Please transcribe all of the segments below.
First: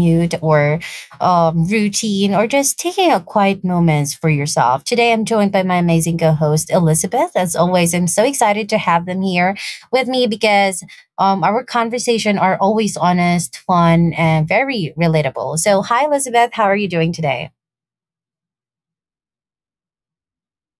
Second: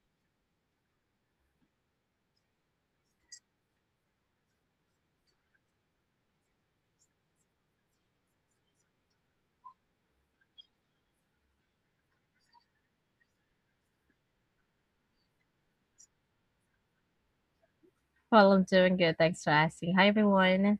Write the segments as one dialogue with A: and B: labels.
A: commute or routine or just taking a quiet moments for yourself. Today, I'm joined by my amazing co host, Elizabeth. As always, I'm so excited to have them here with me because our conversation are always honest, fun, and very relatable. So, hi, Elizabeth. How are you doing today?
B: Well, I'm doing good. Thanks for asking. Hi, everyone.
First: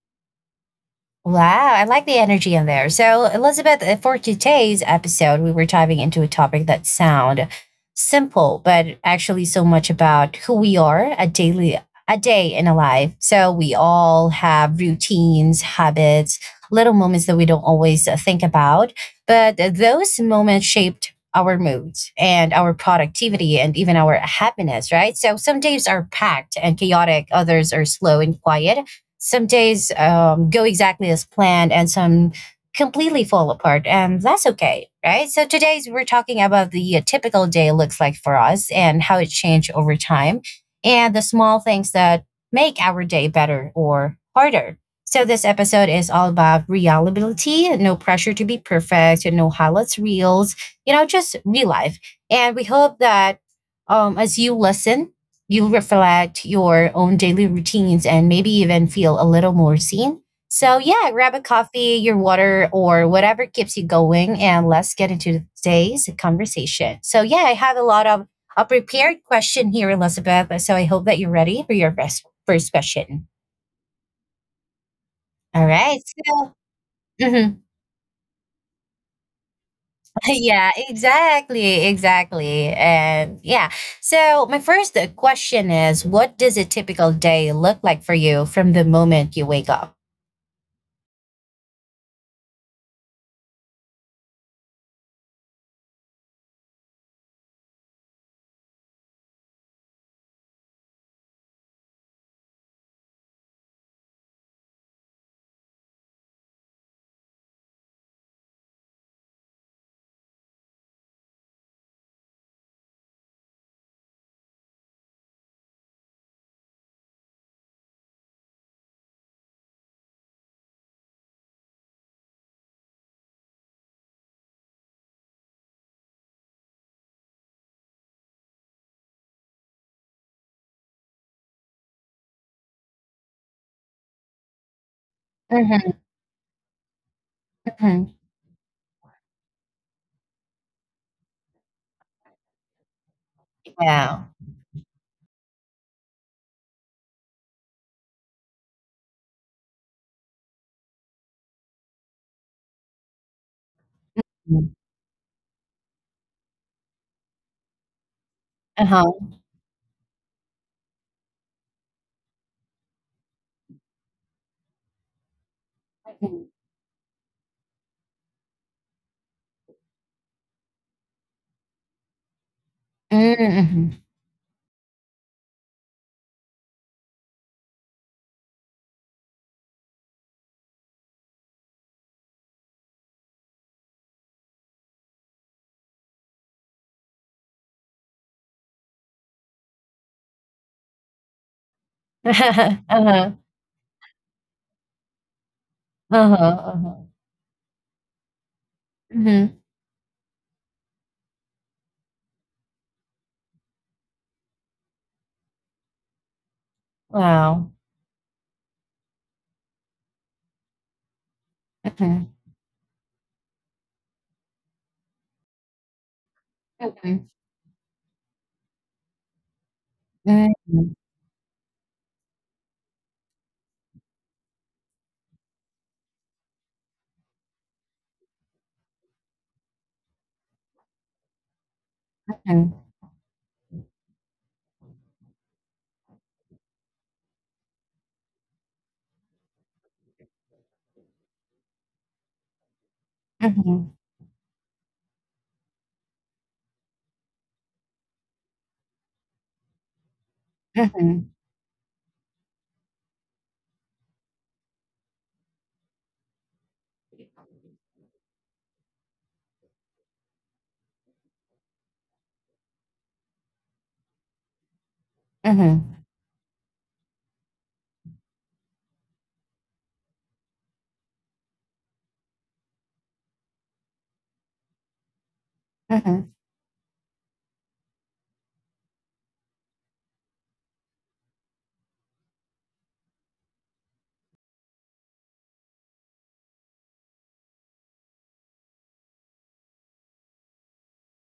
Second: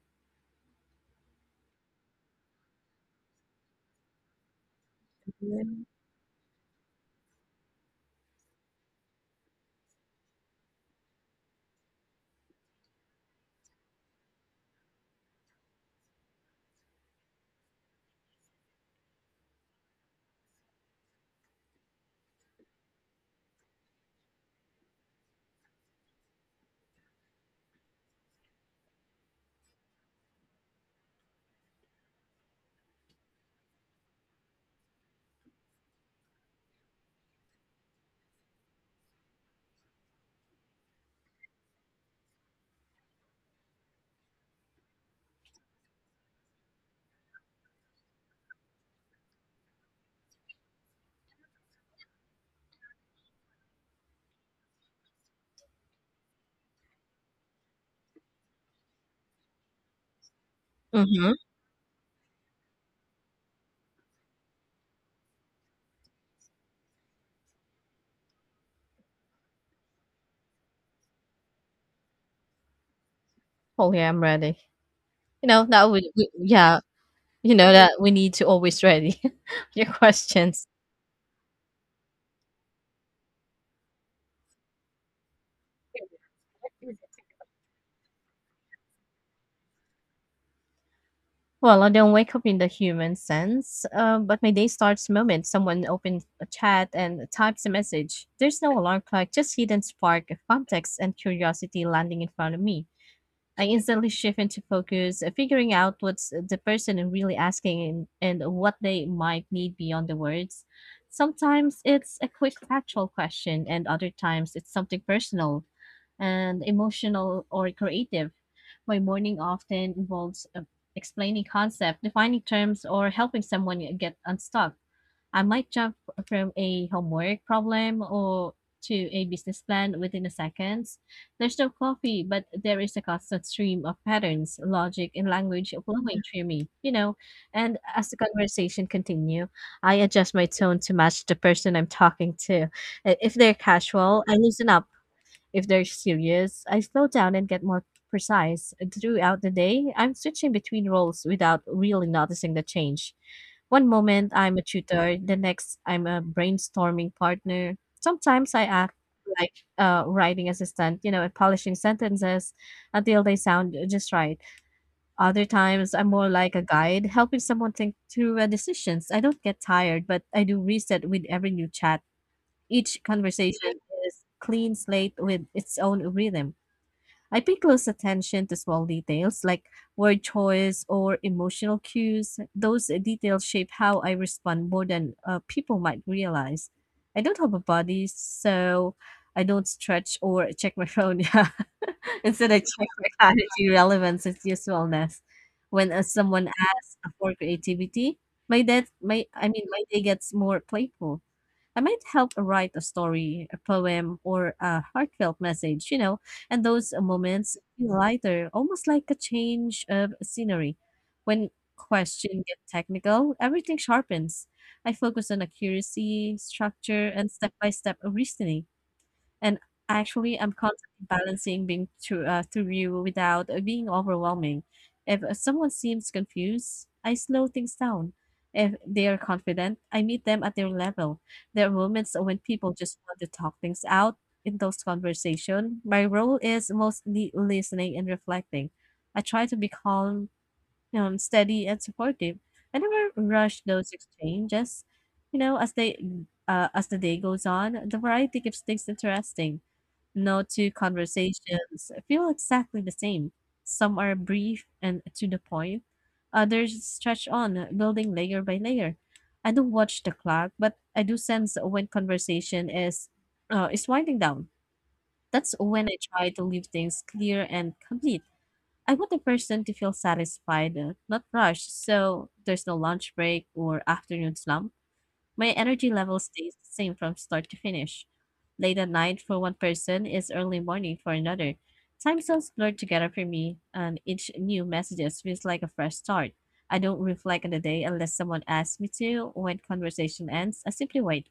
A: Wow, I like the energy in there. So, Elizabeth, for today's episode, we were diving into a topic that sound simple, but actually so much about who we are a daily a day in a life. So we all have routines, habits, little moments that we don't always think about, but those moments shaped our moods and our productivity and even our happiness, right? So some days are packed and chaotic, others are slow and quiet, some days go exactly as planned and some completely fall apart, and that's okay, right? So today we're talking about the typical day looks like for us and how it changed over time, and the small things that make our day better or harder. So this episode is all about reliability. No pressure to be perfect, no highlights reels, you know, just real life. And we hope that as you listen you reflect your own daily routines and maybe even feel a little more seen. So, yeah,
B: Mm-hmm.
A: grab a coffee, your water, or whatever keeps you going, and let's get into today's conversation. So, yeah, I have a lot of a prepared question here, Elizabeth. So, I hope that you're ready for your best first question.
B: Oh yeah, I'm ready. You know
A: All
B: that
A: right.
B: we
A: So,
B: yeah, you
A: mhm.
B: know that we need to always ready your questions.
A: Yeah, exactly. Exactly. And yeah. So, my first question is, what does a typical day look like for you from the moment you wake up?
B: Well, I don't wake up in the human sense, but my day starts the moment someone opens a chat and types a message. There's no alarm clock, just hidden spark of context and curiosity landing in front of me. I instantly shift into focus, figuring out what's the person is really asking and what they might need beyond the words. Sometimes it's a quick factual question, and other times it's something personal and emotional or creative. My morning often involves explaining concept, defining terms, or helping someone get unstuck. I might jump from a homework problem or to a business plan within a seconds. There's no coffee, but there is a constant stream of patterns, logic, and language
A: Mhm,
B: flowing through me. And as
A: mhm.
B: the conversation continue, I adjust my tone to match the person I'm talking to. If they're casual,
A: Wow.
B: I loosen up if they're serious, I slow down and get more precise. Throughout the day, I'm switching between roles without really noticing the change. One moment I'm a
A: Mm.
B: tutor, the next I'm a brainstorming partner. Sometimes I act
A: Uh-huh.
B: like a writing assistant, and polishing sentences until they sound just right. Other times I'm more
A: Mhm.
B: like a guide, helping someone think through decisions. I don't get tired, but I do reset with every new chat. Each
A: Mm,
B: conversation
A: mhm.
B: is clean slate with its own rhythm. I pay close attention to small details like word choice or emotional cues. Those details shape how I respond more than people might realize. I don't have a body, so I don't stretch or check my phone. Yeah. Instead, I check
A: Uh-huh,
B: vitality, relevance, and usefulness. When
A: uh-huh,
B: someone asks
A: uh-huh.
B: for creativity, my that my I
A: Mhm.
B: mean my day gets more playful. I might help write a story, a poem, or a heartfelt message, and those moments
A: Wow.
B: feel lighter, almost like a change of scenery. When
A: Mhm,
B: questions get technical, everything sharpens. I focus on accuracy, structure,
A: mhm,
B: and step by step reasoning. And actually, I'm
A: mm,
B: constantly balancing being true through you without being overwhelming. If someone seems confused, I slow things down. If they are confident, I meet them at their level. There are moments when
A: mhm,
B: people just want to talk things out. In those conversations, my role is mostly listening and reflecting. I try to be calm, steady, and supportive. I never rush
A: mhm,
B: those exchanges. You know, as the day goes on, the variety keeps things interesting. No two
A: mhm,
B: conversations feel exactly the same. Some are brief and to the point, others stretch on, building layer by layer. I don't watch the clock, but I do sense when conversation is winding down. That's when I
A: mhm,
B: try to leave things clear and complete. I want the person to feel satisfied, not rushed, so there's no lunch break or afternoon slump. My energy level
A: mhm.
B: stays the same from start to finish. Late at night for one person is early morning for another. Time zones blur together for me, and each new message feels like a fresh start. I don't reflect on the day unless someone asks me to. When conversation ends, I simply wait.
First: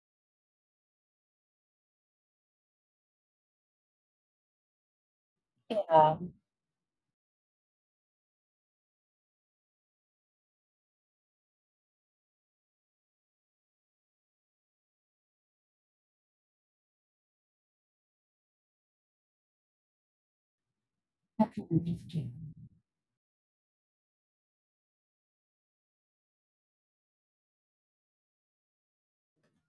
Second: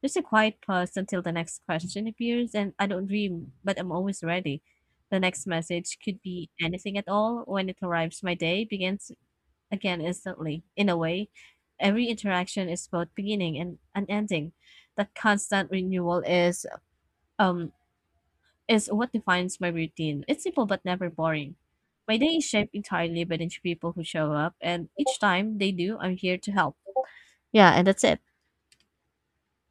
B: There's a quiet pause until the next question appears, and I don't dream, but I'm always ready. The next message
A: Yeah.
B: could be anything at all. When it arrives, my day begins again instantly. In a way, every interaction is both beginning and an ending. That constant renewal um is what defines my routine. It's simple but never boring. My day is
A: Mhm.
B: shaped entirely by the people who show up, and each time they do, I'm here to help. Yeah, and that's it.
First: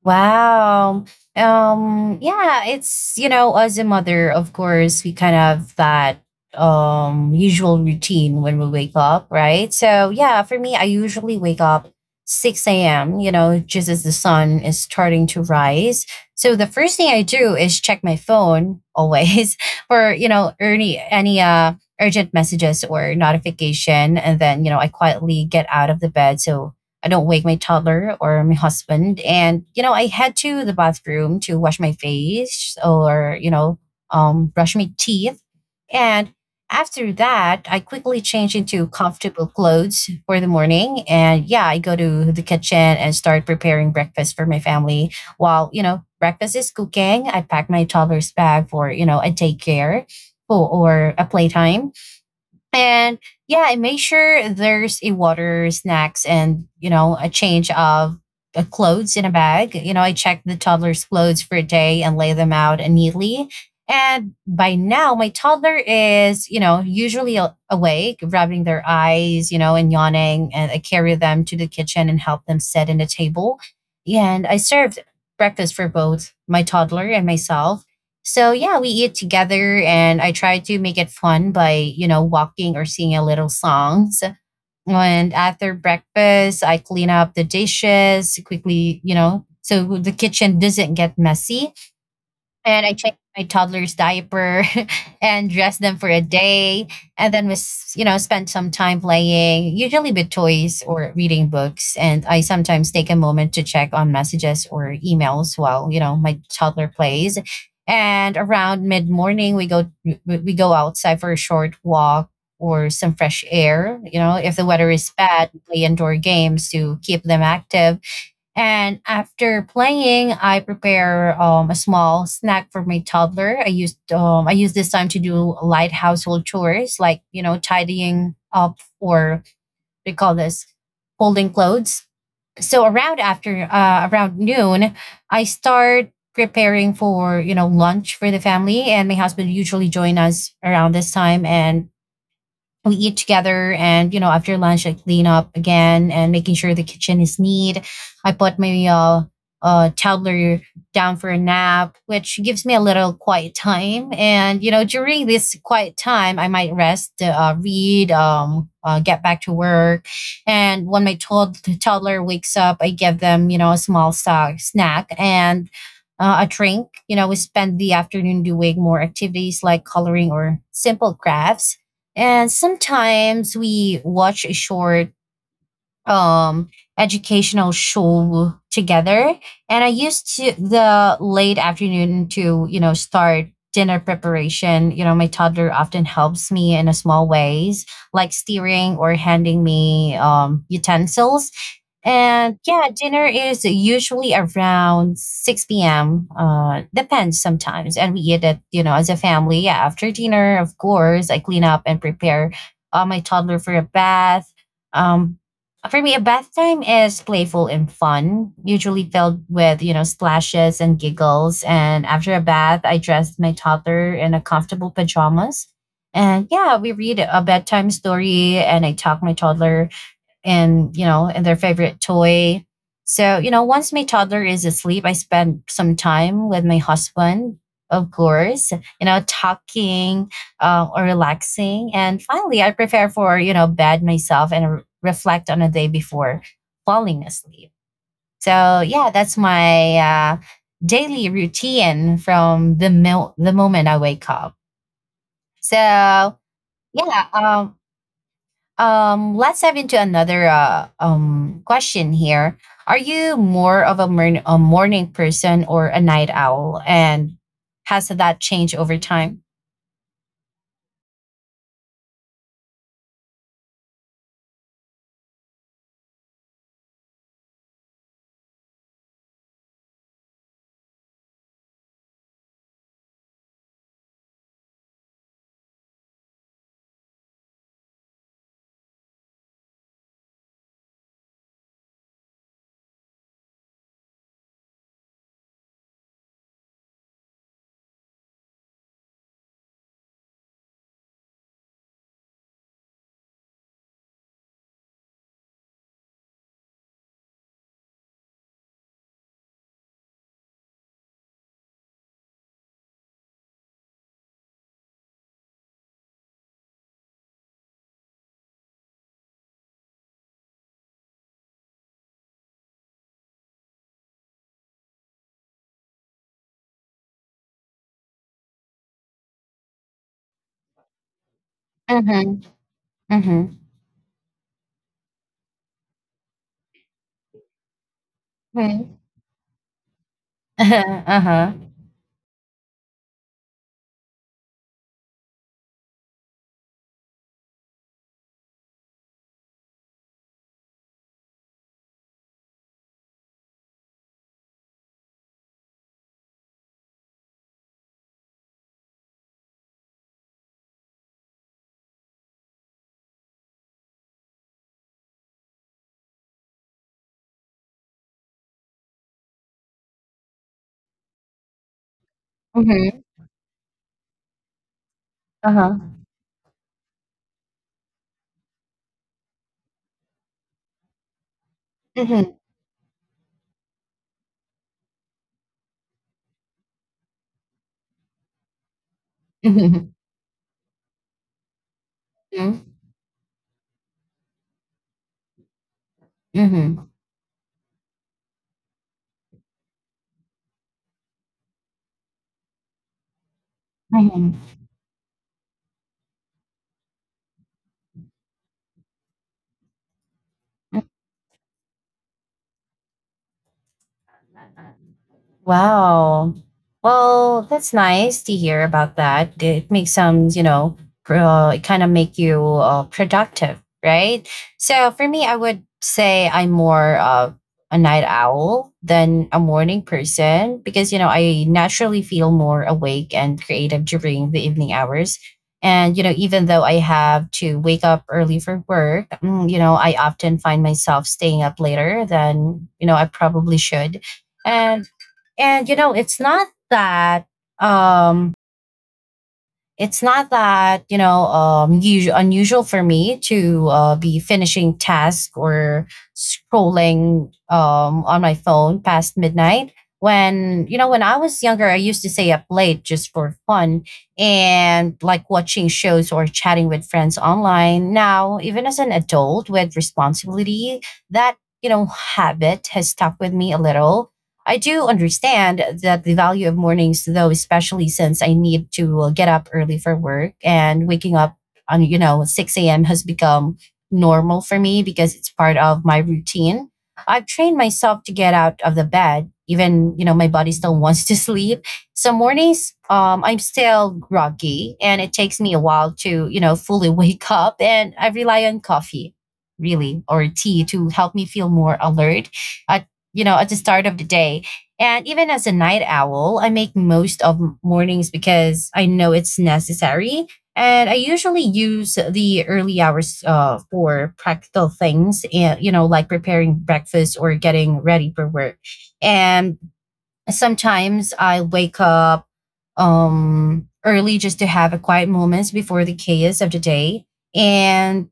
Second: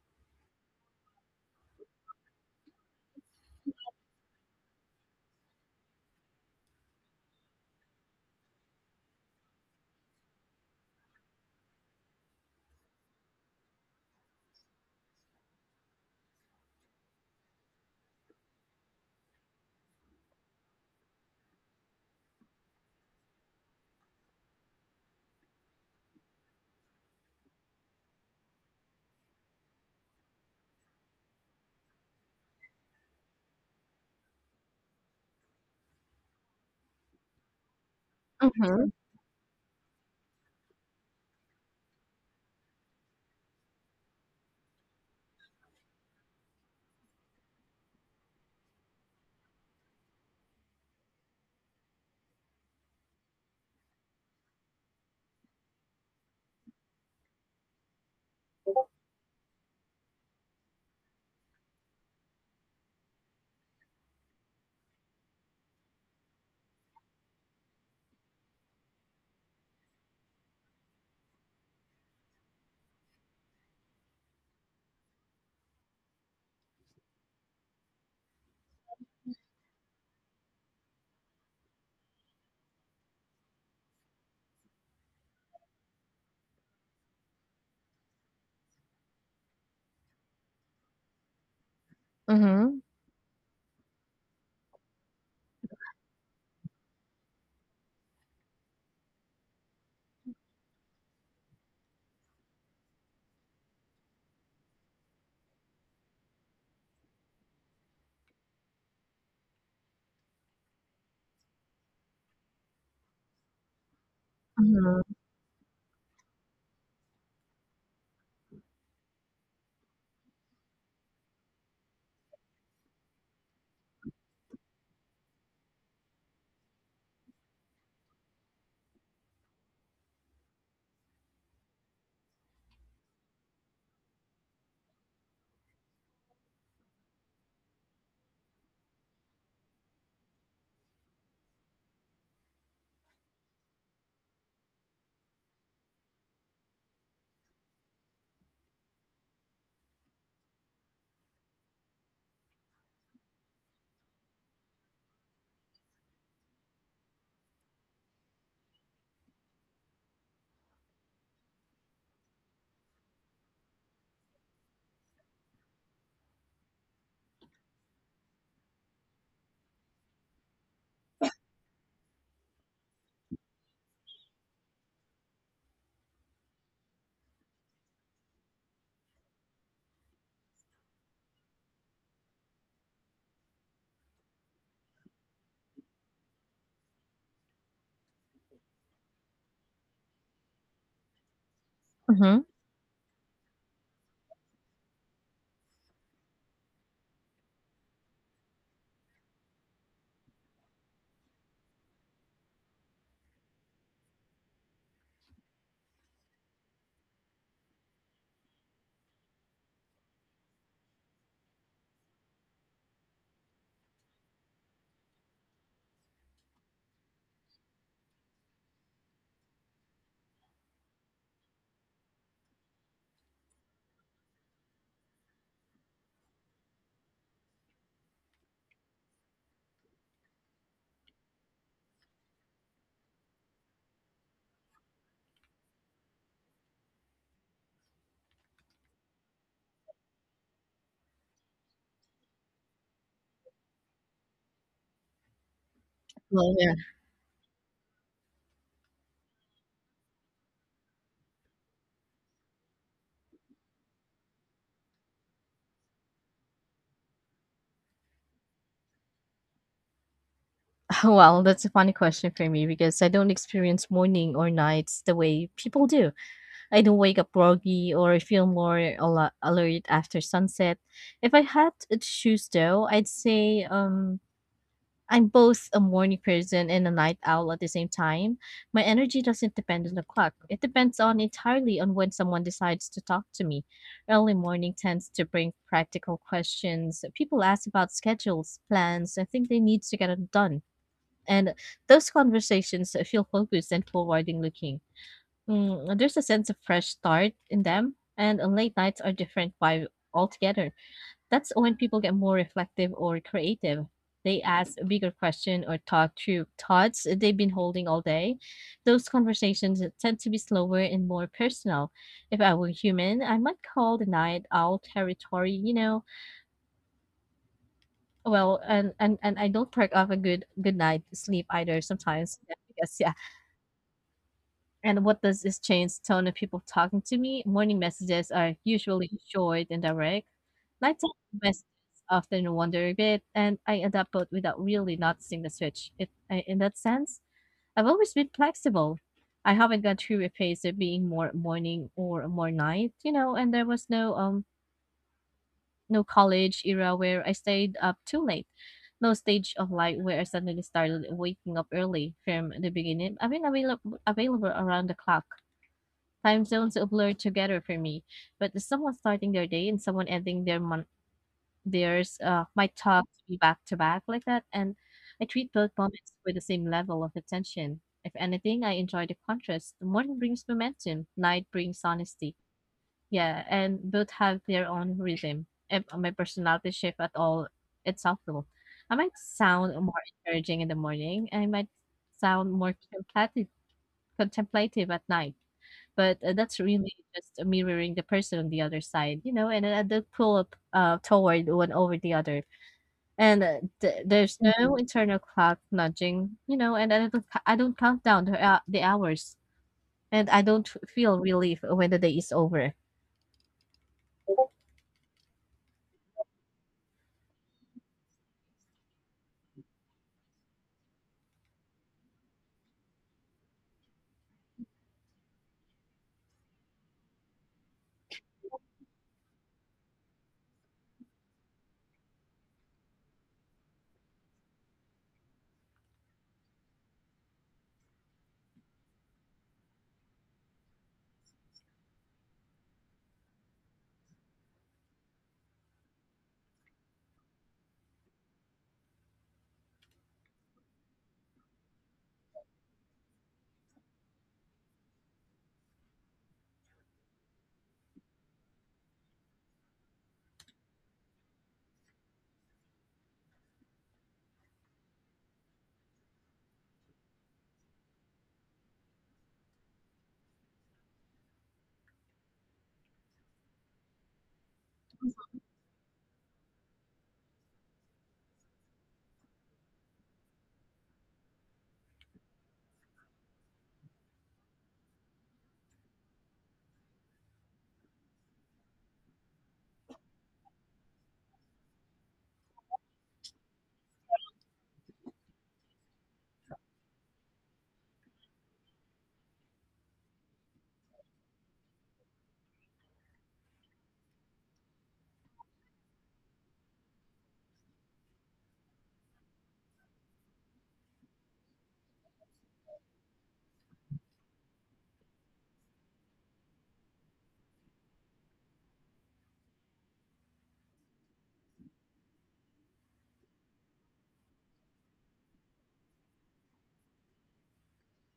A: Wow. Yeah, it's, you know, as a mother, of course, we kind of have that usual routine when we wake up, right? So yeah, for me, I usually wake up 6 a.m., you know, just as the sun is starting to rise. So the first thing I do is check my phone always for, you know, any urgent messages or notification. And then, you know, I quietly get out of the bed. So I don't wake my toddler or my husband. And, you know, I head to the bathroom to wash my face or, you know, brush my teeth. And after that, I quickly change into
B: Mm-hmm.
A: comfortable clothes for the morning. And yeah, I go to the kitchen and start preparing breakfast for my family. While, you know, breakfast is cooking, I pack my toddler's bag for, you know, a daycare or a playtime. And yeah, I make sure there's a water, snacks, and you know, a change of clothes in a bag. You know, I check the toddler's clothes for a day and lay them out neatly. And by now, my toddler is, you know, usually awake, rubbing their eyes, you know, and yawning. And I carry them to the kitchen and help them set in the table. And I served breakfast for both my toddler and myself. So yeah, we eat together and I try to make it fun by, you know, walking or singing a little songs. And after breakfast, I clean up the dishes quickly, you know, so the kitchen doesn't get messy.
B: Mm-hmm.
A: And I check my toddler's diaper and dress them for a day, and then we you know, spend some time playing, usually with toys or reading books. And I sometimes take a moment to check on messages or emails while, you know, my toddler plays. And around mid morning, we go outside for a short walk or some fresh air. You know, if the weather is
B: Mm-hmm.
A: bad, we play indoor games to keep them active. And after playing, I prepare a small snack for my toddler. I use this time to do light household chores, like, you know, tidying up or we call this folding clothes. So around after around noon, I start preparing for, you know, lunch for the family, and my husband usually join us around this time, and we eat together. And, you know, after lunch I clean up again and making sure the kitchen is neat. I put my toddler down for a nap, which gives me a little quiet time. And you know, during this quiet time I might rest, read, get back to work. And when my toddler wakes up, I give them, you know, a small snack and a drink. You know, we spend the afternoon doing more activities like coloring or simple crafts. And sometimes we watch a short um educational show together. And I used to the late afternoon to, you know, start dinner preparation. You know, my toddler often helps me in a small ways, like steering or handing me utensils.
B: Mm-hmm.
A: And yeah, dinner is usually around 6 p.m, depends sometimes, and we eat it, you know, as a family. Yeah, after dinner, of course, I clean up and prepare my toddler for a bath. um, for me, a bath time is playful and fun, usually filled with, you know, splashes and giggles. And after a bath, I dress my toddler in a comfortable pajamas. And yeah, we read a bedtime story and I talk my toddler and, you know, and their favorite toy. So you know, once my toddler is asleep, I spend some time with my husband, of course, you know, talking, or relaxing. And finally I prepare for, you know, bed myself and reflect on the day before falling asleep. So yeah, that's my daily routine from the the moment I wake up. So
B: Well, yeah.
A: yeah, let's dive into another question here. Are you more of a morning person or a night owl, and has that changed over time?
B: Well, that's a funny question for me because I don't experience morning or nights the way people do. I don't wake up groggy or feel more alert after sunset. If I had to choose though, I'd say I'm both a morning person and a night owl at the same time. My energy doesn't depend on the clock. It depends on entirely on when someone decides to talk to me. Early morning tends to bring practical questions. People ask about schedules, plans, and think they need to get it done. And those conversations feel focused and forwarding looking. There's a sense of fresh start in them, and on late nights are different vibe altogether. That's when people get more reflective or creative. They ask a bigger question or talk through thoughts they've been holding all day. Those conversations tend to be slower and more personal. If I were human, I might call the night owl territory. Well, and I don't perk off a good good night sleep either sometimes
A: Mm-hmm,
B: because yeah,
A: mm-hmm,
B: and what does this change tone of people talking to me? Morning messages are
A: mm-hmm.
B: usually short and direct. Nighttime
A: Uh-huh.
B: messages often wander a bit, and I adapt both without really noticing the switch. In that sense, I've always been flexible. I haven't gone through a phase of being more morning or more night. And there was no no college era where I stayed up too late, no stage of life where I suddenly started waking up early from the beginning. I've been available around the clock. Time zones blur together for me, but someone starting their day and someone ending their month theirs might
A: Mm-hmm,
B: talk to me back to back like that, and I treat both
A: uh-huh,
B: moments with the same level of attention. If anything, I enjoy the contrast. The morning brings momentum, night brings
A: mm-hmm,
B: honesty. Yeah, and both have their own rhythm. If my personality shift at all, it's helpful. I might sound
A: mm-hmm,
B: more encouraging in the morning. I might sound more contemplative, contemplative at night. But, that's
A: mm-hmm,
B: really just mirroring the person on the other side, and, the pull up, toward one over the other. And, there's
A: mm-hmm.
B: no Mhm. internal clock nudging, and I don't count down the hours, and I don't feel relief when the day is over.
A: Wow. Well, that's nice to hear about that. It makes some, you know, it kind of make you productive, right? So for me, I would say I'm more of a night owl than a morning person because, you know, I naturally feel more awake and creative during the evening hours. And, you know, even though I have to wake up early for work, mm, you know, I often find myself staying up later than, you know, I probably should. And you know, um it's not that you know, unusual for me to be finishing task or scrolling on my phone past midnight. When, you know, when I was younger, I used to stay up late just for fun and like watching shows or chatting with friends online. Now, even as an adult with responsibility, that, you know, habit has stuck with me a little. I do understand that the value of mornings, though, especially since I need to get up early for work, and waking up on, you know, 6 a.m. has become normal for me because it's part of my routine. I've trained myself to get out of the bed, even, you know, my body still wants to sleep. So mornings, I'm still groggy and it takes me a while to, you know, fully wake up. And I rely on coffee, really, or tea to help me feel more alert at, you know, at the start of the day. And even as a night owl, I make most of mornings because I know it's necessary. And I usually use the early hours for practical things, and, you know, like preparing breakfast or getting ready for work. And sometimes I wake up early just to have a quiet moments before the chaos of the day. And,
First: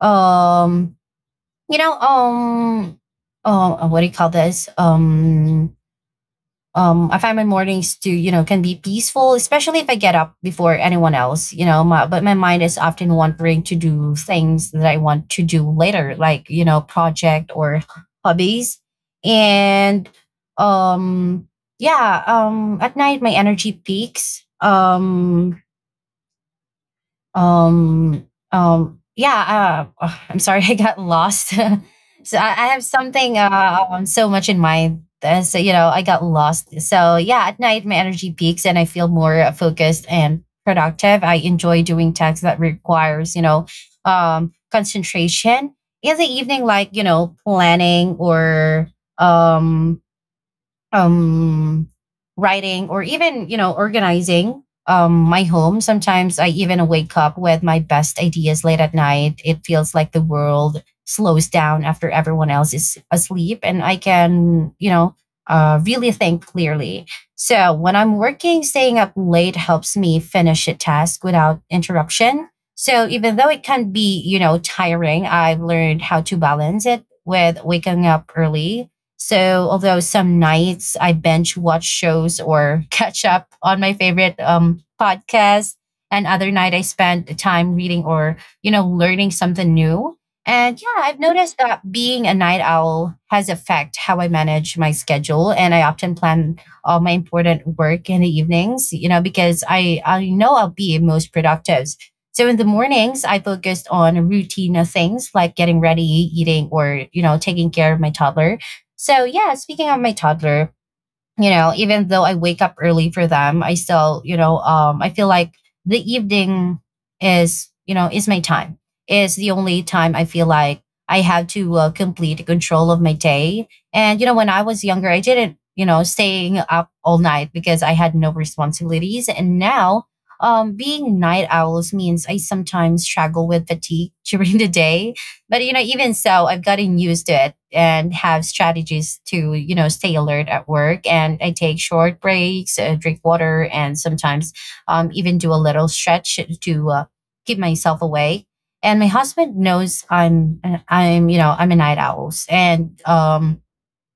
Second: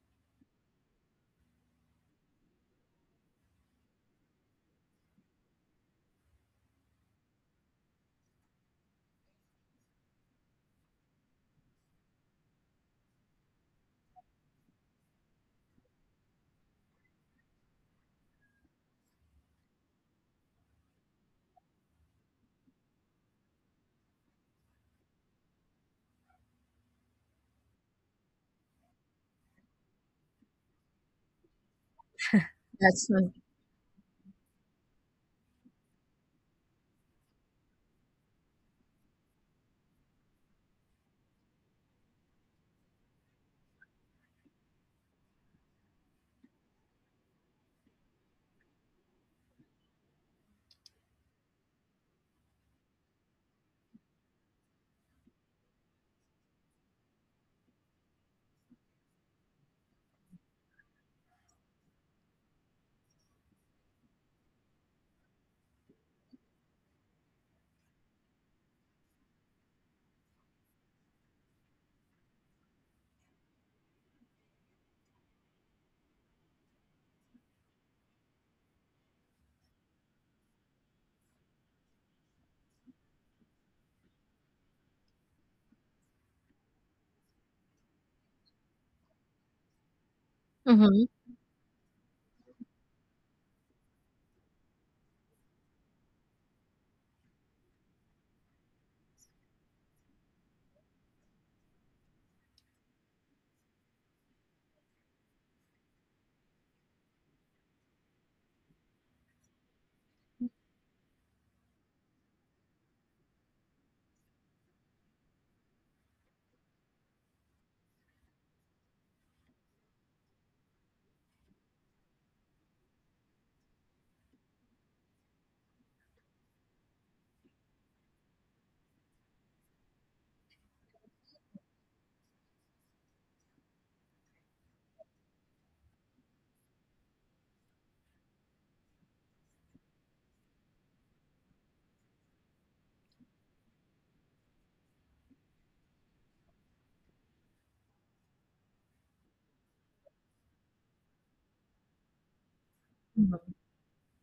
A: um, you know, oh, what do you call this? I find my mornings to, you know, can be peaceful, especially if I get up before anyone else, you know, but my mind is often wandering to do things that I want to do later, like, you know, project or hobbies. And, um, yeah, at night, my energy peaks. Yeah. Ugh, I'm sorry, I got lost. So I have
B: That's right.
A: something so much in mind. So you know, I got lost. So yeah, at night my energy peaks and I feel more focused and productive. I enjoy doing tasks that requires, you know, concentration. In the evening, like planning or um um writing or even organizing my home. Sometimes I even wake up with my best ideas late at night. It feels like the world slows down after everyone else is asleep, and I can really think clearly. So when I'm working, staying up late helps me finish a task without interruption. So even though it can be tiring, I've learned how to balance it with waking up early. So although some nights I binge watch shows or catch up on my favorite podcasts, And other night I spend time reading or learning something new. And yeah,
B: Mhm.
A: I've noticed that being a night owl has affect how I manage my schedule, and I often plan all my important work in the evenings. You know, because I know I'll be most productive. So in the mornings, I focused on routine things like getting ready, eating, or taking care of my toddler. So yeah, speaking of my toddler, you know, even though I wake up early for them, I still, I feel like the evening is, is my time. Is the only time I feel like I have to complete control of my day. And you know, when I was younger, I didn't, you know, staying up all night because I had no responsibilities. And now, being night owls means I sometimes struggle with fatigue during the day. But you know, even so, I've gotten used to it and have strategies to stay alert at work. And I take short breaks, drink water, and sometimes even do a little stretch to keep myself awake. And my husband knows I'm I'm a night owl, and
B: Mhm.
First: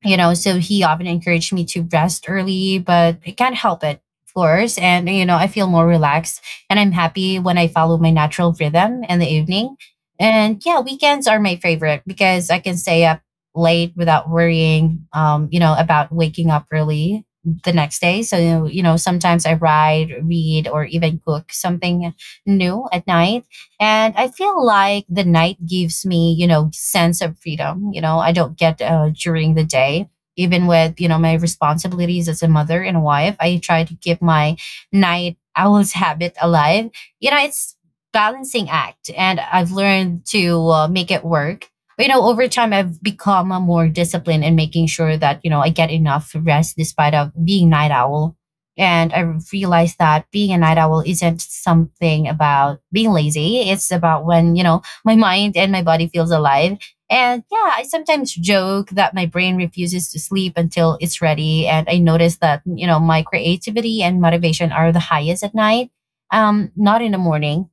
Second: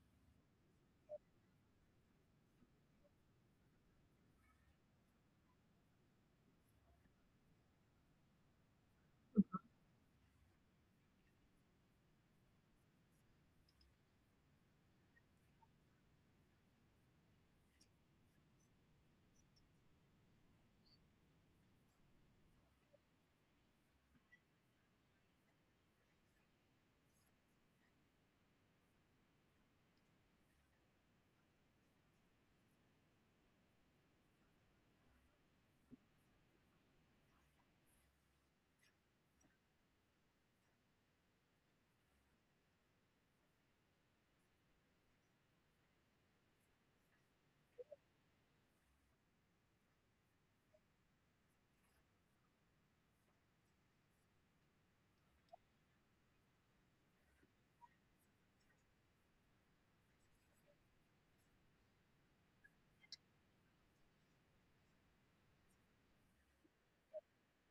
A: you know, so he often encouraged me to rest early, but I can't help it, of course. And you know, I feel more relaxed and I'm happy when I follow my natural rhythm in the evening. And yeah, weekends are my favorite because I can stay up late without worrying about waking up early the next day. So you know, sometimes I ride read or even cook something new at night. And I feel like the night gives me, you know, sense of freedom I don't get during the day. Even with my responsibilities as a mother and a wife, I try to keep my night owl's habit alive. You know, it's balancing act, and I've learned to make it work. But, you know, over time I've become a more disciplined in making sure that I get enough rest despite of being night owl. And I realized that being a night owl isn't something about being lazy. It's about when, you know, my mind and my body feels alive. And yeah, I sometimes joke that my brain refuses to sleep until it's ready. And I notice that, you know, my creativity and motivation are the highest at night, not in the morning.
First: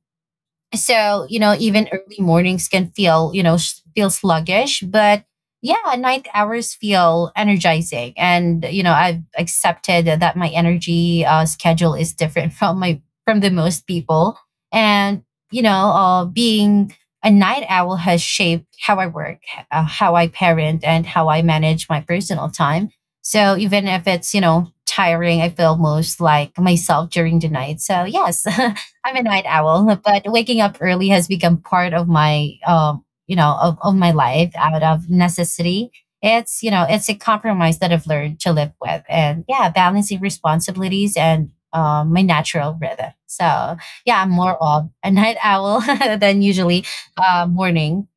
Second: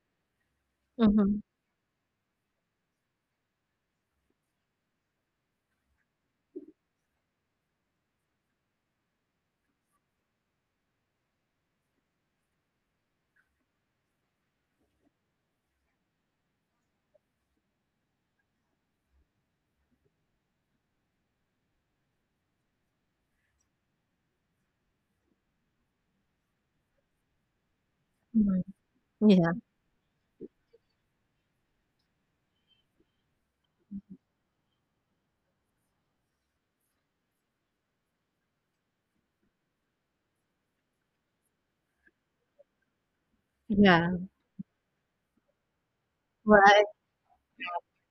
A: So, you
B: Mhm.
A: know, even early mornings can feel, feel sluggish, but yeah, night hours feel energizing. And, you know, I've accepted that my energy schedule is different from from the most people. And, being a night owl has shaped how I work, how I parent, and how I manage my personal time. So even if it's, you know, tiring, I feel most like myself during the night. So, yes.
B: Mhm.
A: I'm a night
B: Yeah.
A: owl, but waking up early has become part of my of my life out of necessity. It's, you know, it's a compromise that I've learned to live with. And yeah, balancing responsibilities and my natural rhythm. So yeah, I'm
B: Yeah.
A: more of a night owl than
B: Well,
A: usually
B: I
A: morning.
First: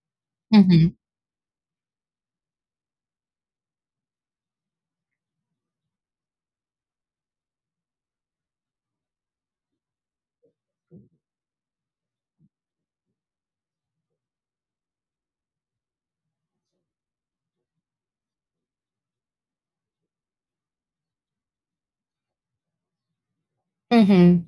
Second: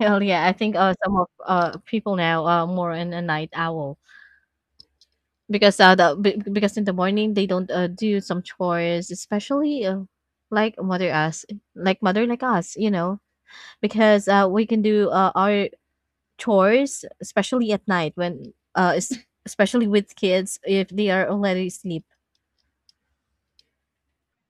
B: hell yeah, I think,
A: Hmm.
B: some of, people now are more in a night owl. Because, the be because in the morning, they don't, do some chores, especially, like mother us like mother like us, you know? Because, we can do, our chores, especially at night when, es especially with kids if they are already asleep.
A: Hmm.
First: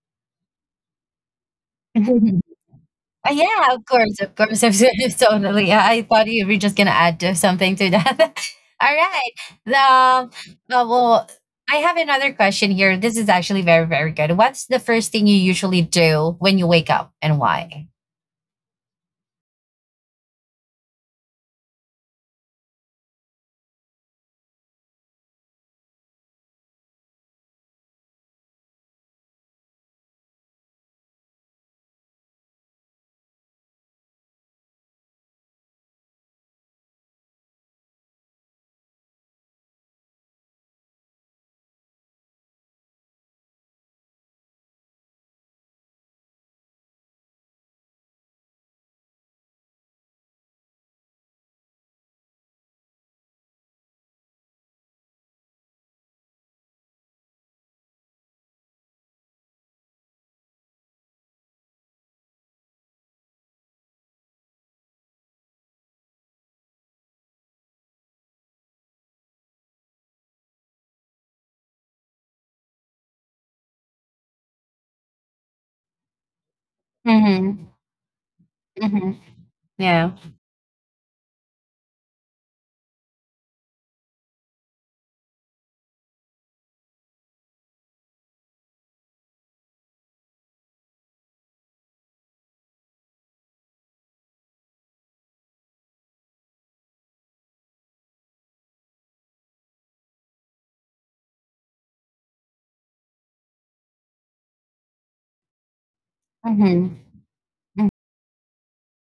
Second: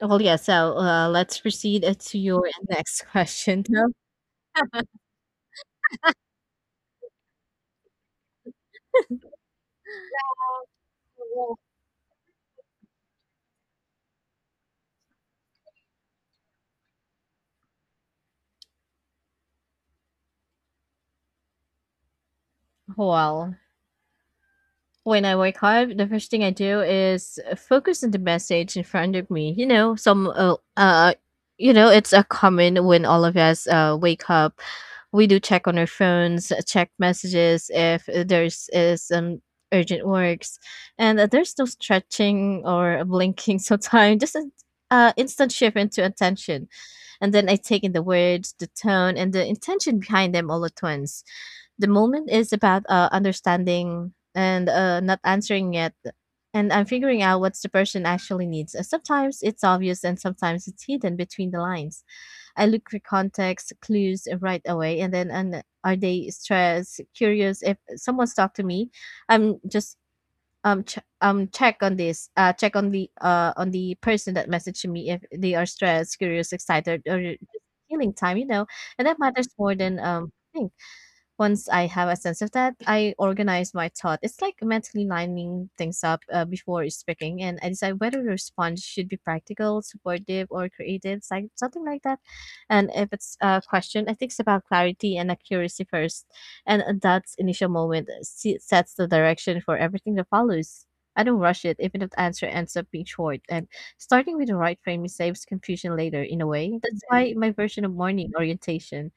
B: Well, yeah, so, let's proceed, to your next question.
A: Yeah, of course, absolutely, totally. I thought you were just gonna add to something to that. All right. Um, well, I have another question here. This is actually very, very good. What's the first thing you usually do when you wake up, and why?
B: Well, when I wake up, the first thing I do is focus on the message in front of me. You know, some you know, it's a common when all of us wake up, we do check on our phones, check messages if there's is some urgent works, and there's no stretching or blinking. So time just an instant shift into attention and then I take in the words, the tone, and the intention behind them all at once. The moment is about understanding and not answering yet, and I'm figuring out what the person actually needs. Sometimes it's obvious, and sometimes it's hidden between the lines. I look for context, clues right away, and then and are they stressed, curious? If someone's talked to me, I'm just check on this check on the person that messaged me if they are stressed, curious, excited, or just
A: Mm-hmm.
B: healing time, you know, and
A: Mm-hmm.
B: that matters more than
A: Yeah.
B: things. Once I have a sense of that, I organize my thought. It's like mentally lining things up before speaking, and I decide whether the response should be practical, supportive, or creative, it's like something like that. And if it's a question, I think it's about clarity and accuracy first, and that initial moment sets the direction for everything that follows. I don't rush it, even if the answer ends up being short. And starting with the right framing saves confusion later, in a way.
A: Mm-hmm.
B: That's why my version of morning orientation,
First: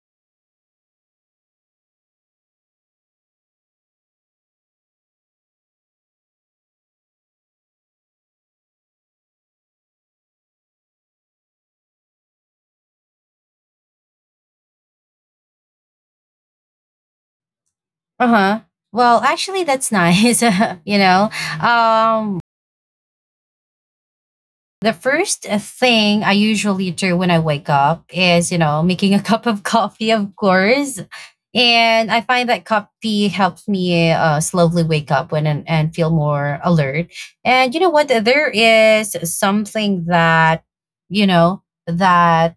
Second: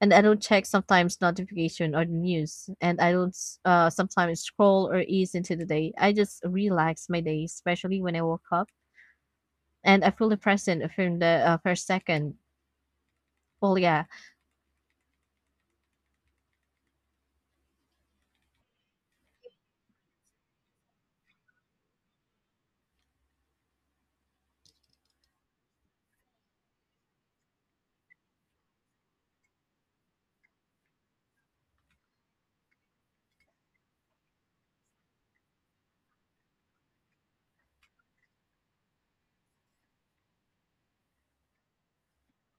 B: and I don't check sometimes notification or the news, and I don't sometimes scroll or ease into the day. I just relax my day, especially when I woke up, and I fully present from the first second. Well, yeah,
A: Uh huh. Well, actually, that's nice. you know, um, The first thing I usually do when I wake up is, you know, making a cup of coffee, of course. And I find that coffee helps me slowly wake up and feel more alert. And you know what? There is something that, you know, that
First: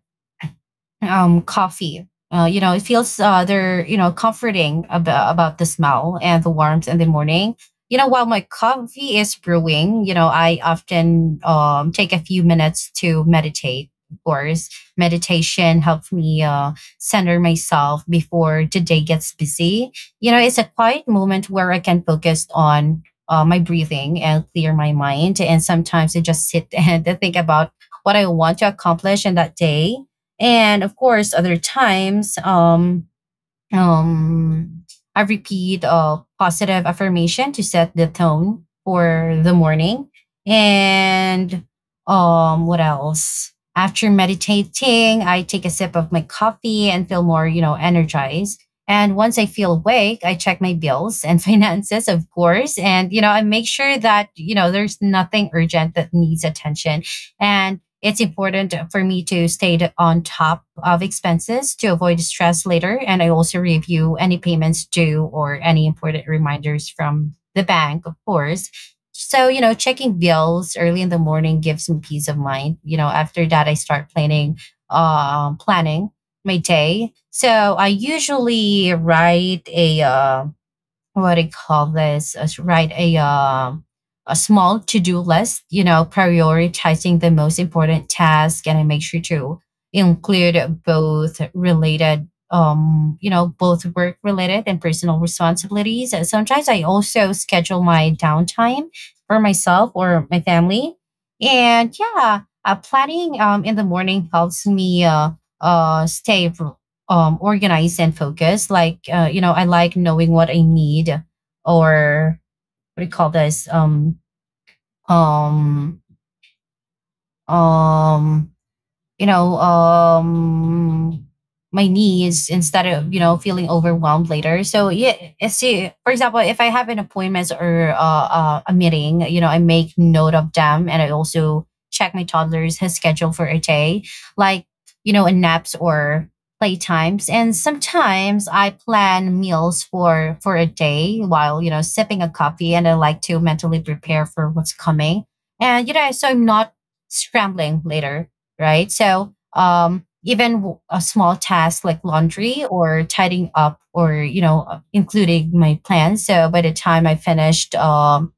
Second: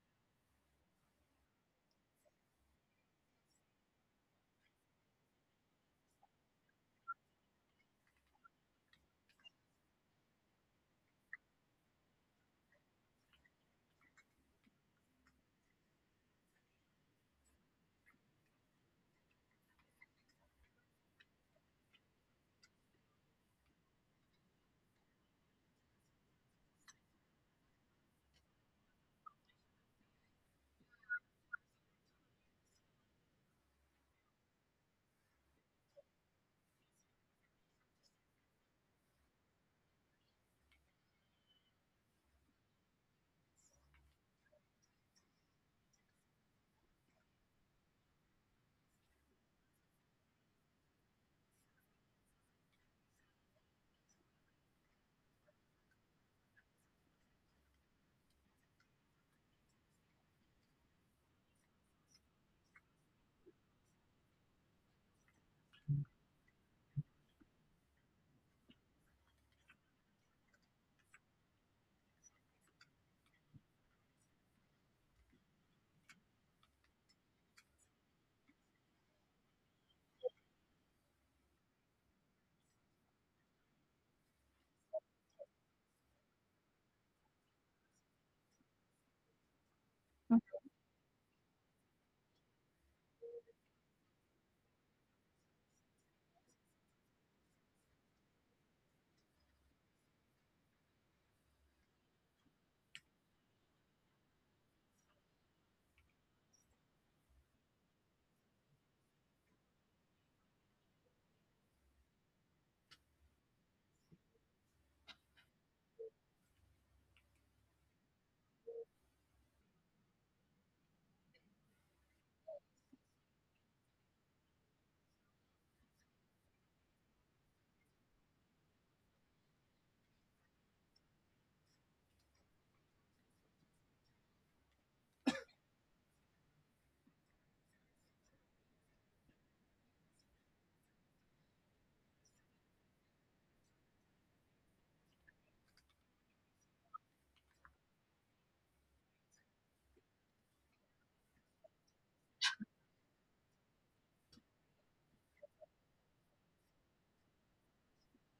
A: coffee. You know, it feels they're, you know, comforting about the smell and the warmth in the morning. You know, while my coffee is brewing, you know, I often take a few minutes to meditate. Of course, meditation helps me center myself before the day gets busy. You know, it's a quiet moment where I can focus on my breathing and clear my mind. And sometimes I just sit and think about what I want to accomplish in that day. And of course, other times, um, I repeat a positive affirmation to set the tone for the morning. And what else? After meditating, I take a sip of my coffee and feel more, you know, energized. And once I feel awake, I check my bills and finances, of course. And, you know, I make sure that, you know, there's nothing urgent that needs attention. And it's important for me to stay on top of expenses to avoid stress later. And I also review any payments due or any important reminders from the bank, of course. So, you know, checking bills early in the morning gives me peace of mind. You know, after that, I start planning, planning my day. So I usually write a, what do you call this? As write a small to do list. You know, prioritizing the most important task, and I make sure to include both related you know, both work related and personal responsibilities. And sometimes I also schedule my downtime for myself or my family. And yeah, planning in the morning helps me stay organized and focused. Like you know, I like knowing what I need, or what do you call this, um um you know, my knees, instead of, you know, feeling overwhelmed later. So, yeah, eh, see, for example, if I have an appointment or a meeting, you know, I make note of them. And I also check my toddler's his schedule for a day, like, you know, in naps or playtimes. And sometimes I plan meals for a day while, you know, sipping a coffee, and I like to mentally prepare for what's coming. And, you know, so I'm not scrambling later, right? So even a small task like laundry or tidying up, or you know, including my plans. So by the time I finished um,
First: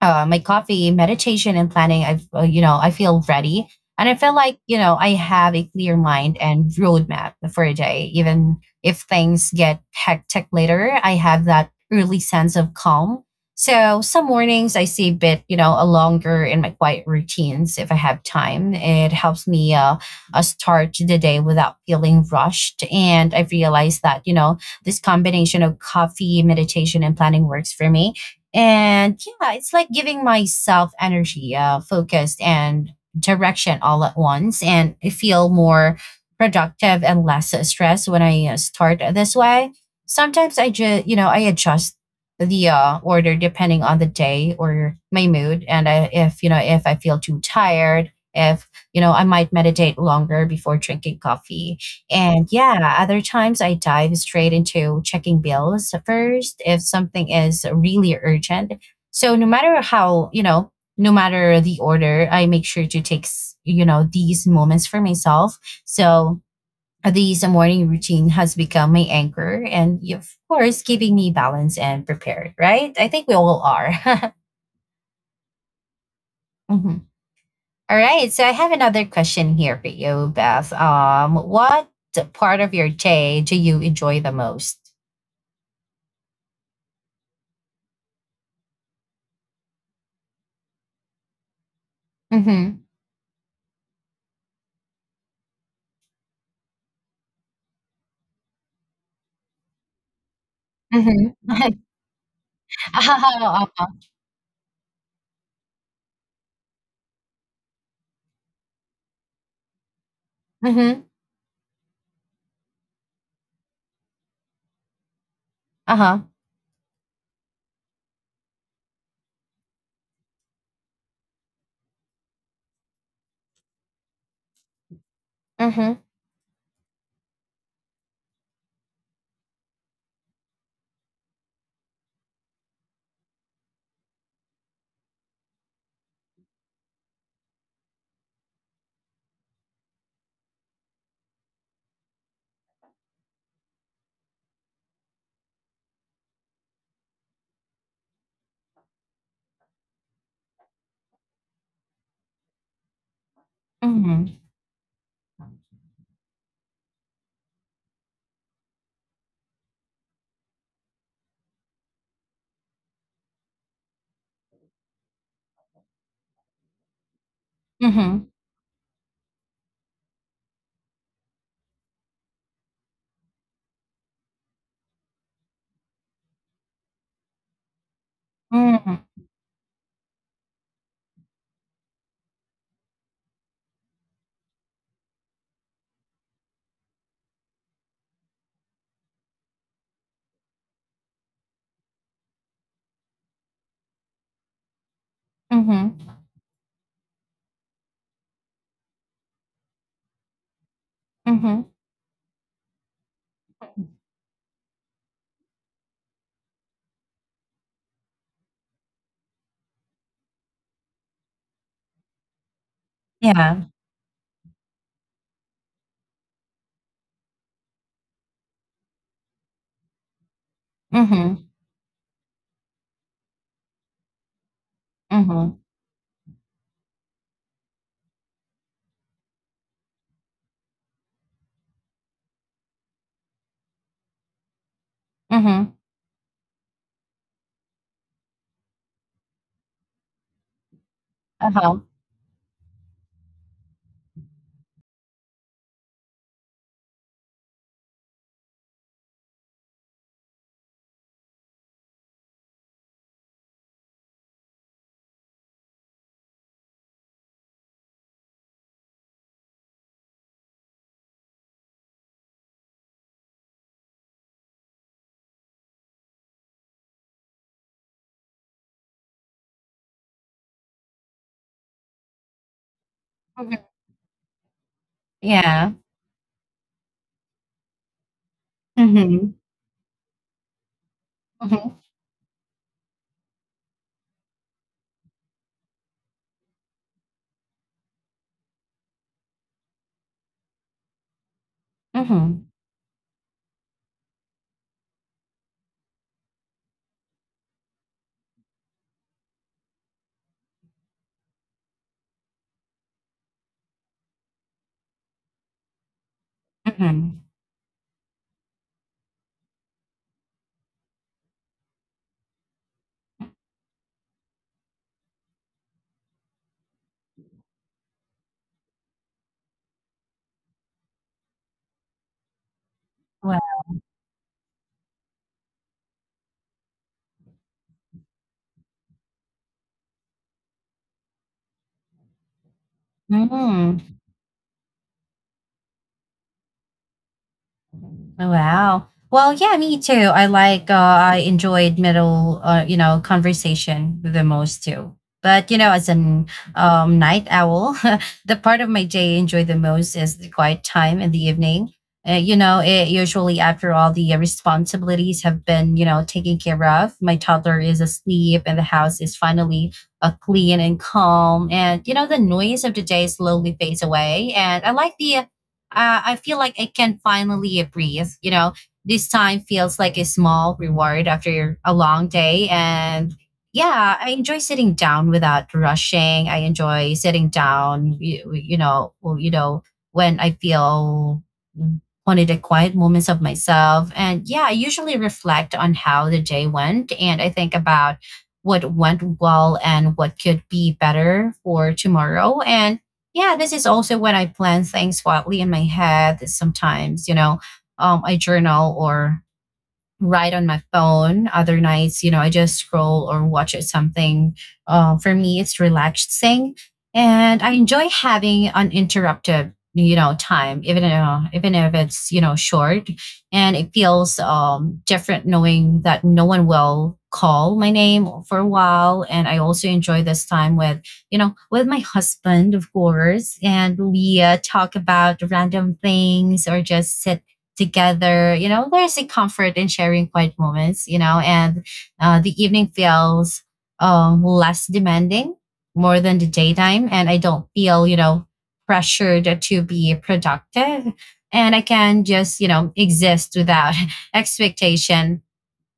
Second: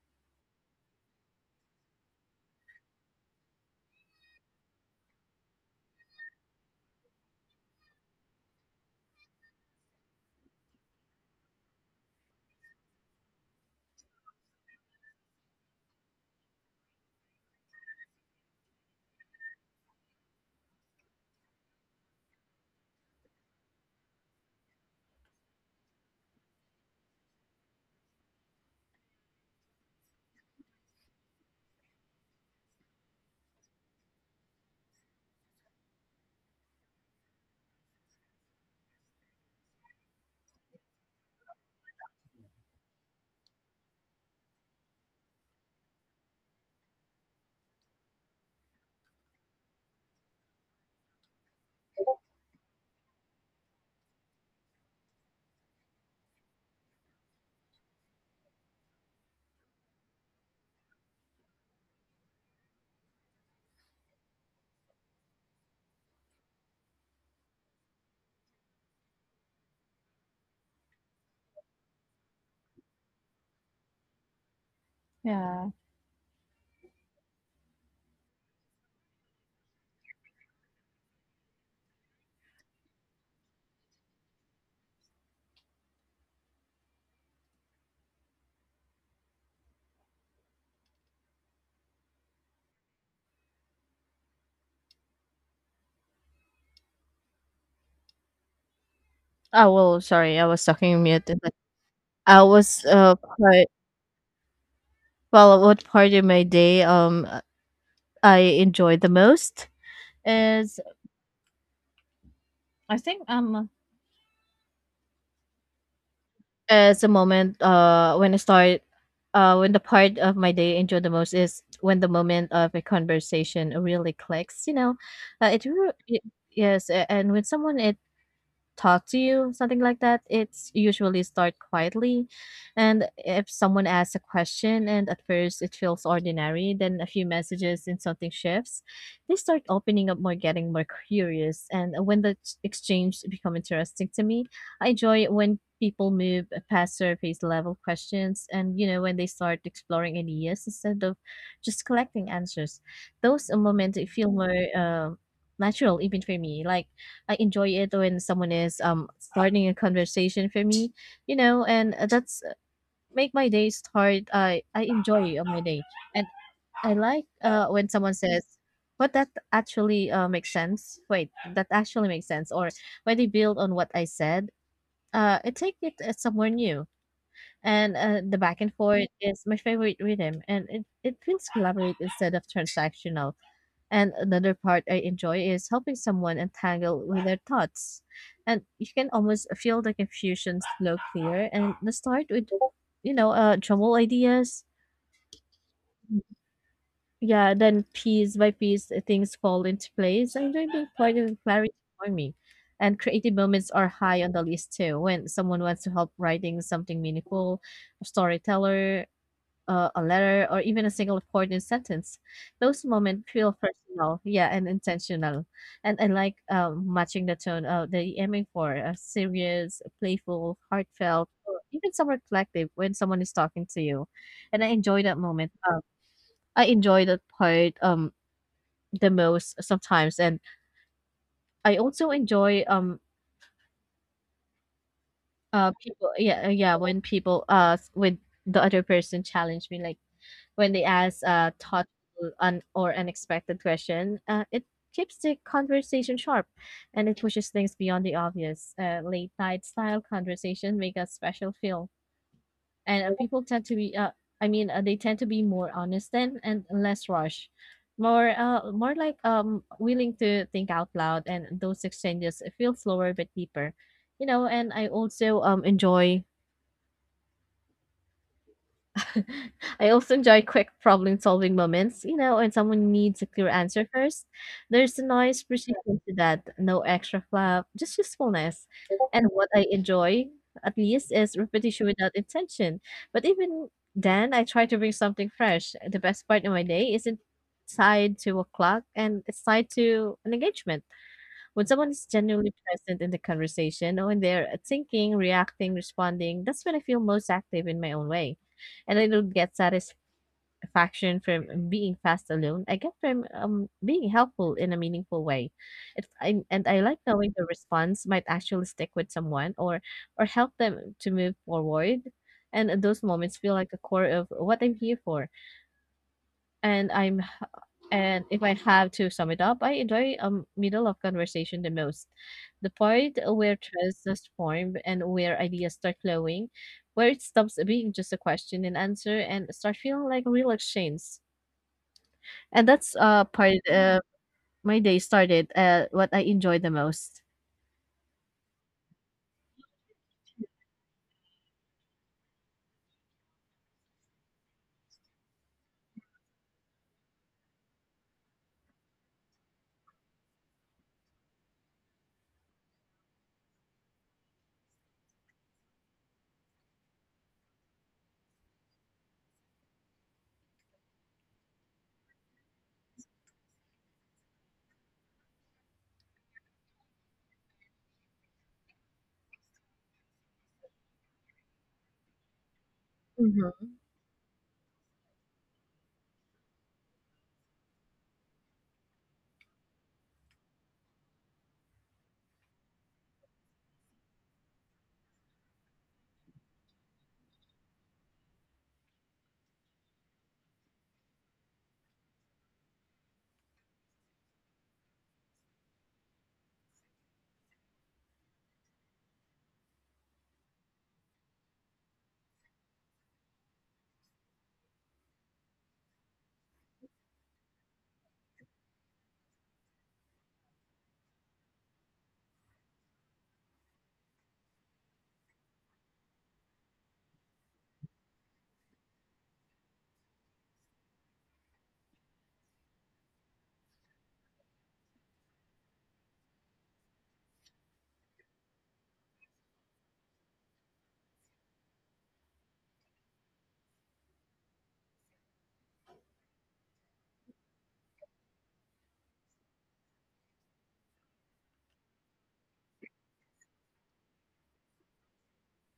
A: uh, my coffee, meditation, and planning, I've you know, I feel ready, and I feel like, you know, I have a clear mind and roadmap for a day. Even if things get hectic later, I have that early sense of calm. So some mornings I see a bit, you know, a longer in my quiet routines if I have time. It helps me start the day without feeling rushed, and I realized that, you know, this combination of coffee, meditation, and planning works for me. And yeah, it's like giving myself energy, focus, and direction all at once. And I feel more productive and less stressed when I start this way. Sometimes I just, you know, I adjust the order depending on the day or my mood. And I, if, you know, if I feel too tired, if, you know, I might meditate longer before drinking coffee. And yeah, other times I dive straight into checking bills first if something is really urgent. So no matter how, you know, no matter the order, I make sure to take, you know, these moments for myself. So these morning routine has become my anchor and, yeah, of course, keeping me balanced and prepared, right? I think we all are.
B: yeah.
A: Mhm. All right. So I have another question here for you, Beth. What part of your day do you enjoy the most? Mhm.
B: Oh well, sorry, I was talking mute.
A: Mhm.
B: I was part,
A: Opo.
B: well, what part of my day I enjoy the most is,
A: Mhm.
B: I think,
A: Huh.
B: it's a moment when I start when the part of my day I enjoy the most is when the moment of a conversation really clicks, you know. It, re-
A: Mhm.
B: it yes, a- and when someone it talk to you, something like that, it's usually start quietly. And if someone asks a question and at first it feels ordinary, then a few messages and something shifts, they start opening up more, getting more curious. And when the exchange become interesting to me, I enjoy it when people move past surface level questions and when they start exploring ideas instead of just collecting answers. Those moments feel
A: Mhm.
B: more natural even for me. Like I enjoy it when someone is starting a conversation for me, you know, and that's make my day start. I enjoy my day, and I like when someone
A: Mhm.
B: says, "But that actually makes sense." Wait, that actually makes sense, or when they build on what I said, it take it somewhere new. And the back and
A: Mhm.
B: forth is my favorite rhythm, and it feels collaborative instead of transactional. And another part I enjoy is helping someone untangle with their thoughts. And you can almost feel the confusion slow clear and let start with, jumble ideas.
A: Mhm.
B: Yeah, then piece by piece things fall into place. I enjoy being part of the
A: Mhm.
B: clarity for me. And creative moments are high on the list too. When someone wants to help writing something meaningful, a storyteller, a letter or even a single important sentence. Those moments feel
A: Yeah.
B: personal, yeah, and intentional. And I like matching the tone that you're aiming for: serious, playful, heartfelt,
A: Mhm.
B: or even some reflective when someone is talking to you. And I enjoy that moment.
A: Mhm.
B: I enjoy that part the most sometimes. And I also enjoy
A: Mhm.
B: when people, with the other person, challenge me, like, when they ask a
A: Uh-huh.
B: thoughtful un- or unexpected question, it keeps the conversation sharp and it pushes things beyond the obvious. Late night style conversation make a special feel. And people tend to be, I mean, they tend to be more honest then and less rushed. More like willing to think out loud, and those exchanges feel slower but deeper, you know. And I also enjoy I also enjoy quick problem solving moments, you know, when someone needs a clear
A: Mhm.
B: answer first. There's a nice
A: Yeah.
B: precision to that, no extra fluff, just usefulness. And
A: Mhm.
B: what I enjoy, at least, is
A: Mhm.
B: repetition without intention. But even then, I try to bring something fresh. The best part of my day isn't tied to a clock, and it's tied to an engagement. When someone is
A: Mhm.
B: genuinely present in the conversation, or when they're thinking, reacting, responding, that's when I feel most active in my own way. And I don't get satisfaction from being fast alone. I get from being helpful in a meaningful way. It, I, and I like
A: Mhm.
B: knowing the response might actually stick with someone, or help them to move forward. And those moments feel like the core of what I'm here for. And I'm h- and If I have to sum it up, I enjoy middle of conversation the most. The part where
A: Wow.
B: trust is formed and where ideas start flowing, where it stops being just a question and answer and start feeling like a real exchange. And that's part
A: Mm.
B: my day started, what I enjoy the most.
A: Oh, wow. Well, yeah, me too. I like, I enjoyed middle, you know, conversation the most too. But, you know, as an night owl, the part of my day I enjoy the most is the quiet time in the evening. You know, it usually after all the responsibilities have been, you know, taken care of, my toddler is asleep and the house is finally clean and calm. And, you know, the noise of the day slowly fades away. And I like the. I feel like I can finally breathe. You know, this time feels like a small reward after a long day. And
B: Hmm.
A: yeah, I enjoy sitting down without rushing. I enjoy sitting down, when I feel one of the quiet moments of myself. And yeah, I usually reflect on how the day went and I think about what went well and what could be better for tomorrow. And yeah, this is also when I plan things wildly in my head. Sometimes, you know, I journal or Right on my phone. Other nights, you know, I just scroll or watch it something. For me, it's relaxing, and I enjoy having uninterrupted, you know, time, even if it's, you know, short. And it feels different knowing that no one will call my name for a while. And I also enjoy this time with, you know, with my husband, of course, and we talk about random things or just sit together, you know, there's a comfort in sharing quiet moments, you know. And the evening feels less demanding more than the daytime, and I don't feel, you know, pressured to be productive, and I can just, you know, exist without expectation.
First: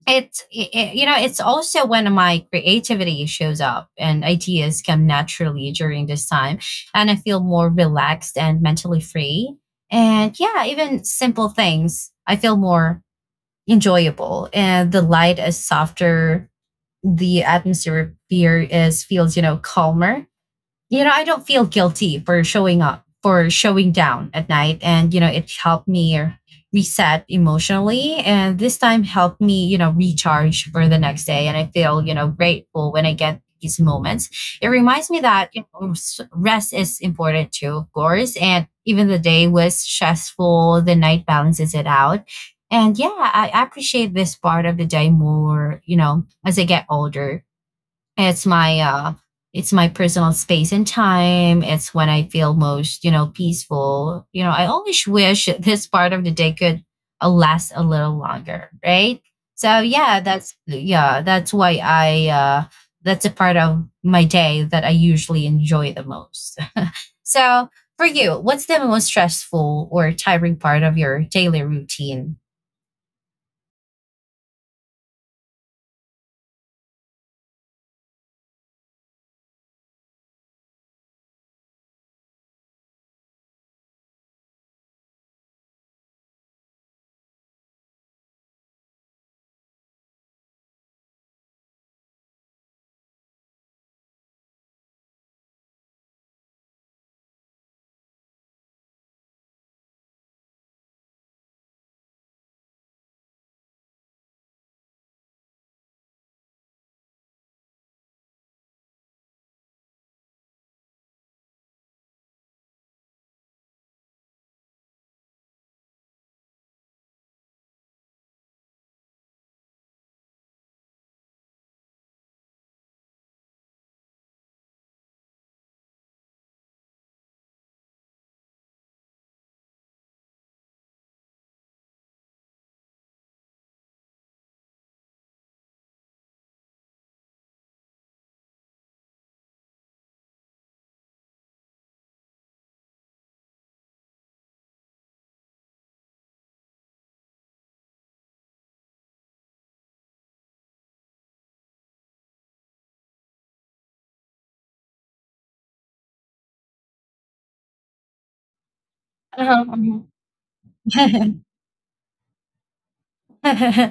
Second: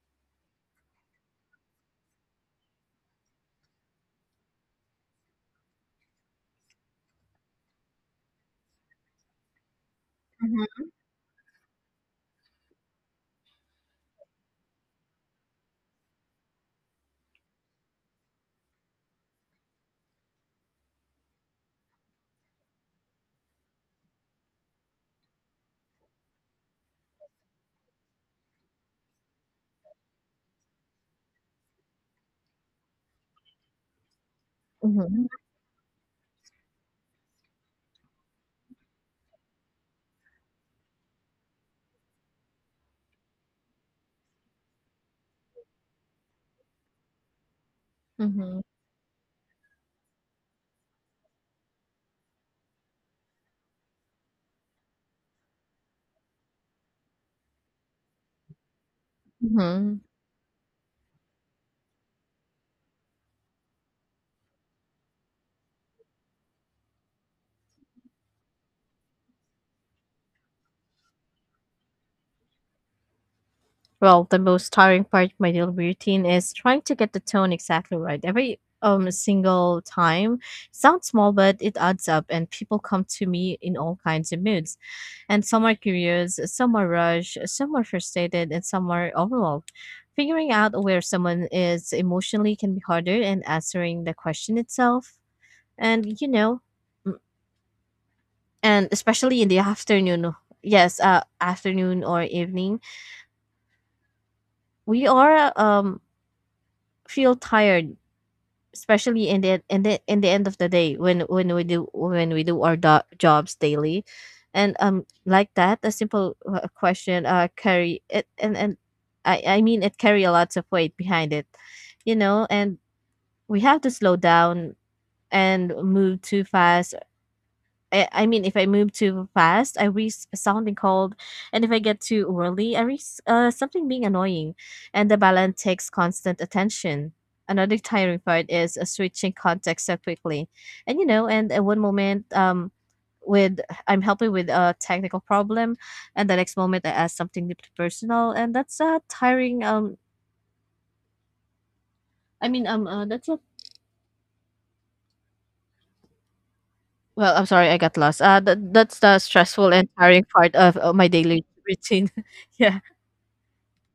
A: You know, it's also when my creativity shows up and ideas come naturally during this time, and I feel more relaxed and mentally free. And yeah, even simple things I feel more enjoyable, and the light is softer, the atmosphere here is feels, you know, calmer. You know, I don't feel guilty for showing up, for showing down at night. And, you know, it helped me reset emotionally. And this time helped me, you know, recharge for the next day. And I feel, you know, grateful when I get these moments. It reminds me
B: Hmm.
A: that, you know, rest is important too, of course. And even the day was stressful, the night balances it out. And yeah, I appreciate this part of the day more, you know, as I get older. it's
B: Hmm.
A: my uh it's my personal space and time. It's when I feel most, you know, peaceful. You know, I always wish this part of the day could last a little longer, right? So
B: Hmm.
A: yeah, that's why I, that's a part of my day that I usually enjoy the most. So for you, what's the most stressful or tiring part of your daily routine?
B: Well, the most tiring part of my daily routine is trying to get the tone exactly right. Every single time sounds small, but it adds up, and people come to me in all kinds of moods. And some are curious, some are rushed, some are frustrated, and some are overwhelmed. Figuring out where someone is emotionally can be harder, and answering the question itself, and mm, and especially in the afternoon. Yes, afternoon or evening, we are feel tired, especially in the end of the day, when we do our jobs daily. And like that, a simple question carry it, and it carry a lots of weight behind it, you know. And we have to slow down and move too fast. If I move too fast, I risk sounding cold, and if I get too early, I risk something being annoying, and the balance takes constant attention. Another tiring part is switching context so quickly, and at one moment, with I'm helping with a technical problem, and the next moment I ask something deeply personal, and that's a tiring. That's a, well, I'm sorry, I got lost. That's the
A: Uh-huh,
B: stressful and tiring part of my
A: uh
B: daily routine. Yeah,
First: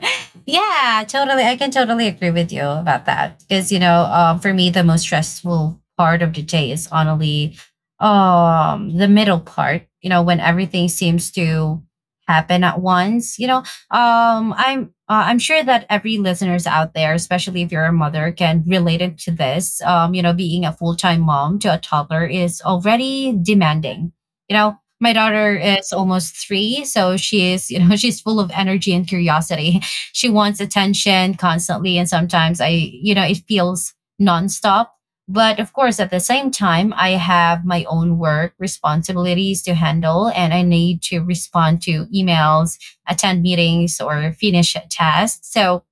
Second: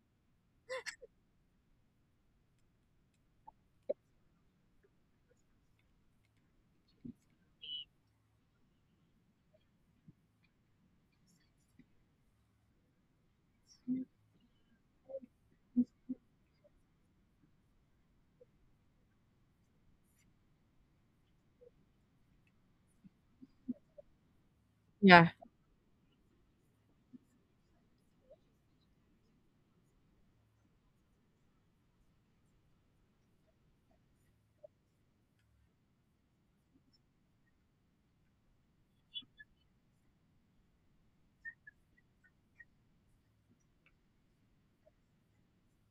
A: yeah, totally. I can totally agree with you about that because, you know, for me, the most stressful part of the day is honestly, the middle part. You know, when everything seems to happen at once. You know, I'm sure that every listeners out there, especially if you're a mother, can relate it to this. You know, being a full time mom to a toddler is already demanding. You know, my
B: yeah.
A: daughter is almost three, so she is, you know, she's full of energy and curiosity. She wants attention constantly, and sometimes I, you know, it feels nonstop. But of course, at the same time, I have my own work responsibilities to handle, and I need to respond to emails, attend meetings, or finish a task. So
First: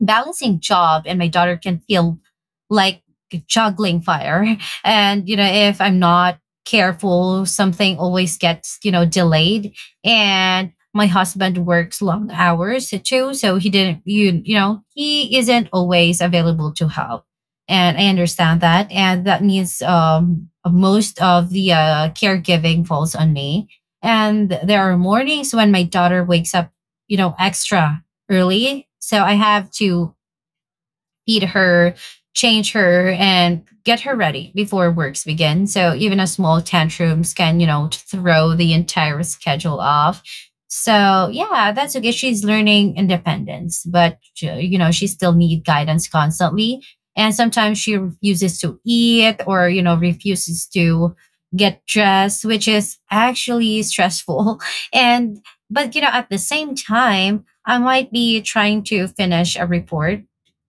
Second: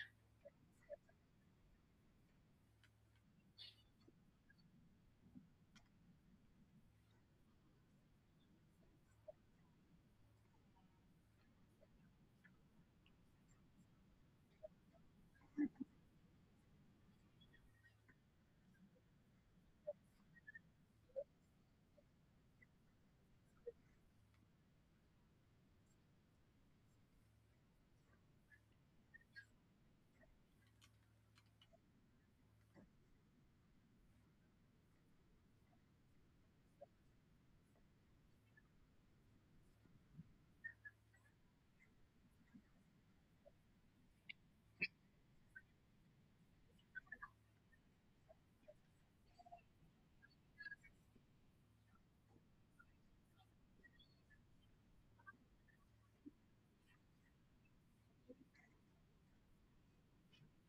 A: balancing job and my daughter can feel like juggling fire. And, you know, if I'm not careful, something always gets, you know, delayed. And my husband works long hours too. So he didn't, you know, he isn't always available to help. And I understand that. And that means most of the caregiving falls on me. And there are mornings when my daughter wakes up, you know, extra early. So I have to feed her, change her, and get her ready before works begin. So even a small tantrums can, you know, throw the entire schedule off. So yeah, that's okay. She's learning independence, but you know, she still need guidance constantly. And sometimes she refuses to eat or, you know, refuses to get dressed, which is actually stressful. And but you know, at the same time, I might be trying to finish a report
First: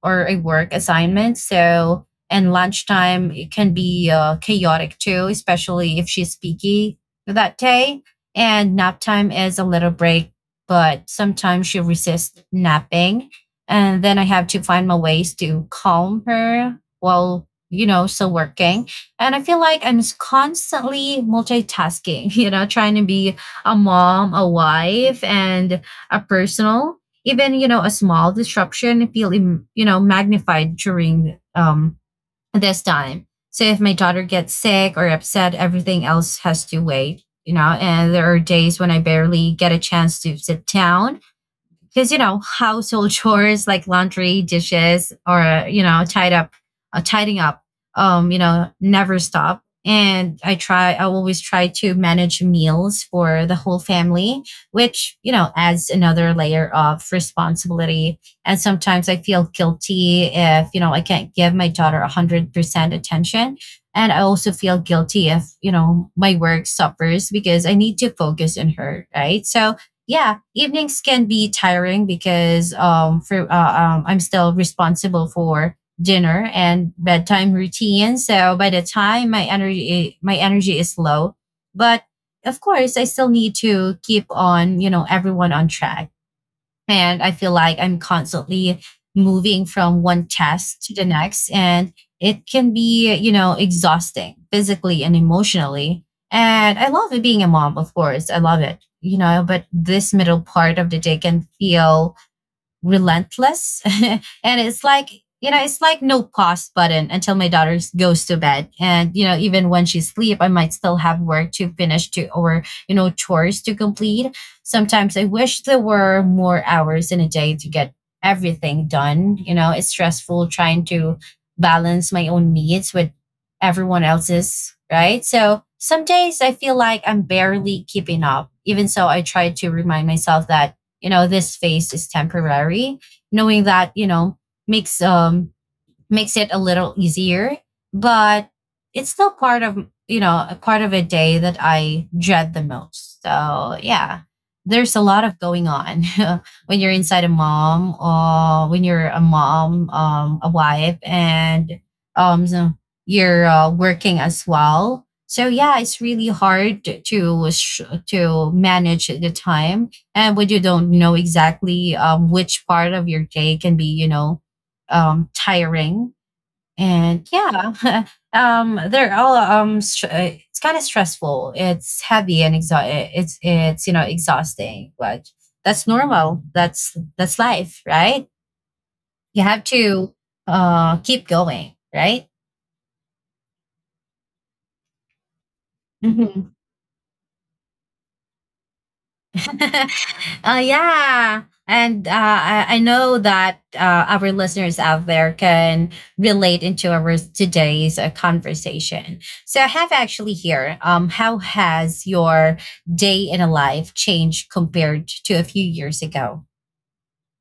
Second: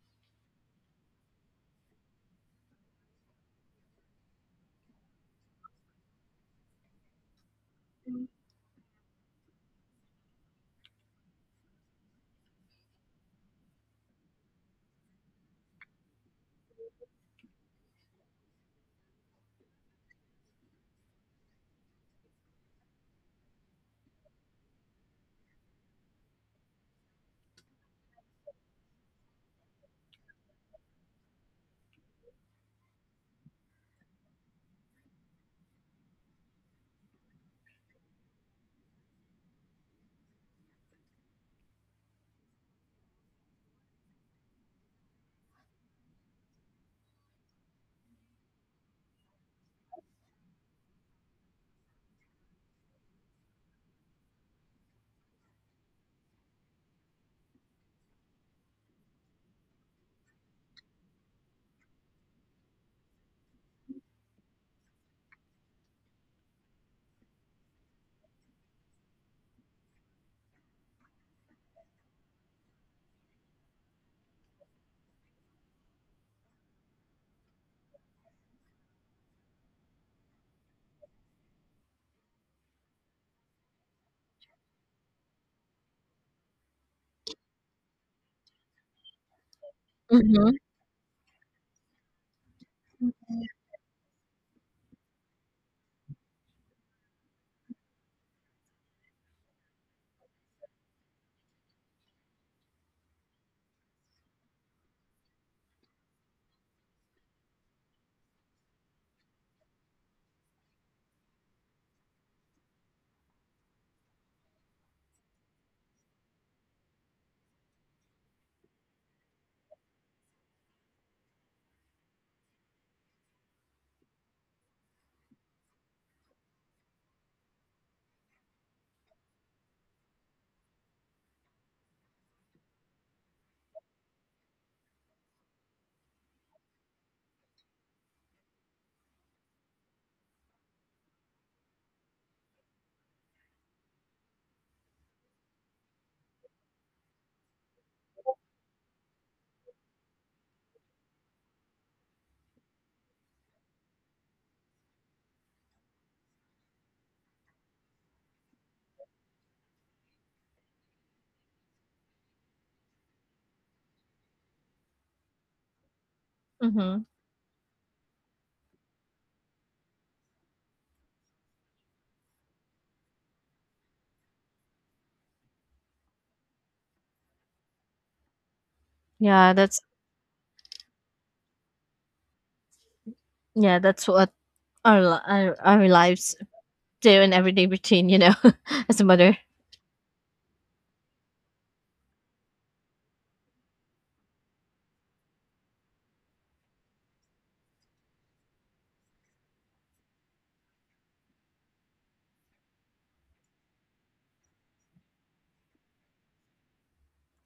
A: or a work assignment. So, and lunchtime it can be chaotic too, especially if she's picky that day. And nap time is a little break, but sometimes she resists napping. And then I have to find my ways to calm her while, you know, still working. And I feel like constantly multitasking, you know, trying to be a mom, a wife, and a personal. Even, you know, a small disruption you know, magnified during this time. So if my daughter gets sick or upset, everything else has to wait, you know. And there are days when I barely get a chance to sit down because, you know, household chores like laundry dishes or, you know, tied up tidying up, you know, never stop. And I always try to manage meals for the whole family, which, you know, adds another layer of responsibility. And sometimes I feel guilty if, you know, I can't give my daughter 100% attention, and I also feel guilty if, you know, my work suffers because I need to focus on her, right? So yeah, evenings can be tiring because I'm still responsible for dinner and bedtime routine. So by the time my energy is low, but of course I still need to keep on, you know, everyone on track. And I feel like I'm constantly moving from one
B: Mhm,
A: task to the next. And it can be, you know, exhausting physically and emotionally. And I love it being a mom, of course. I love it, you know, but this middle part of the day can feel relentless. And it's like you know, it's like no pause button until my daughter goes to bed. And you know, even when she's asleep, I might still have work to finish to, or, you know, chores to complete. Sometimes I wish there were more hours in a day to get everything done. You know, it's stressful trying to balance my own needs with everyone else's, right? So some days I feel like I'm barely keeping up. Even so, I try to remind myself that, you know, this phase is temporary. Knowing that, you know, makes um makes it a little easier, but it's still part of, you know, a part of a day that I dread the most. So, yeah, there's a lot of going on when you're a mom, a wife, and so you're working as well. So yeah, it's really hard to to manage the time, and when you don't know exactly which part of your day can be, you know, tiring
B: mhm.
A: and yeah. It's kind of stressful, it's heavy and it's, you know, exhausting, but that's normal, that's life, right? You
B: Yeah,
A: have
B: that's,
A: to keep going, right?
B: yeah, that's what our li our lives do in everyday routine, you know, as a mother.
A: Uh, yeah. And I know that our listeners out there can relate into our today's conversation. So I have actually here, how has your day in a life changed compared to a few years ago?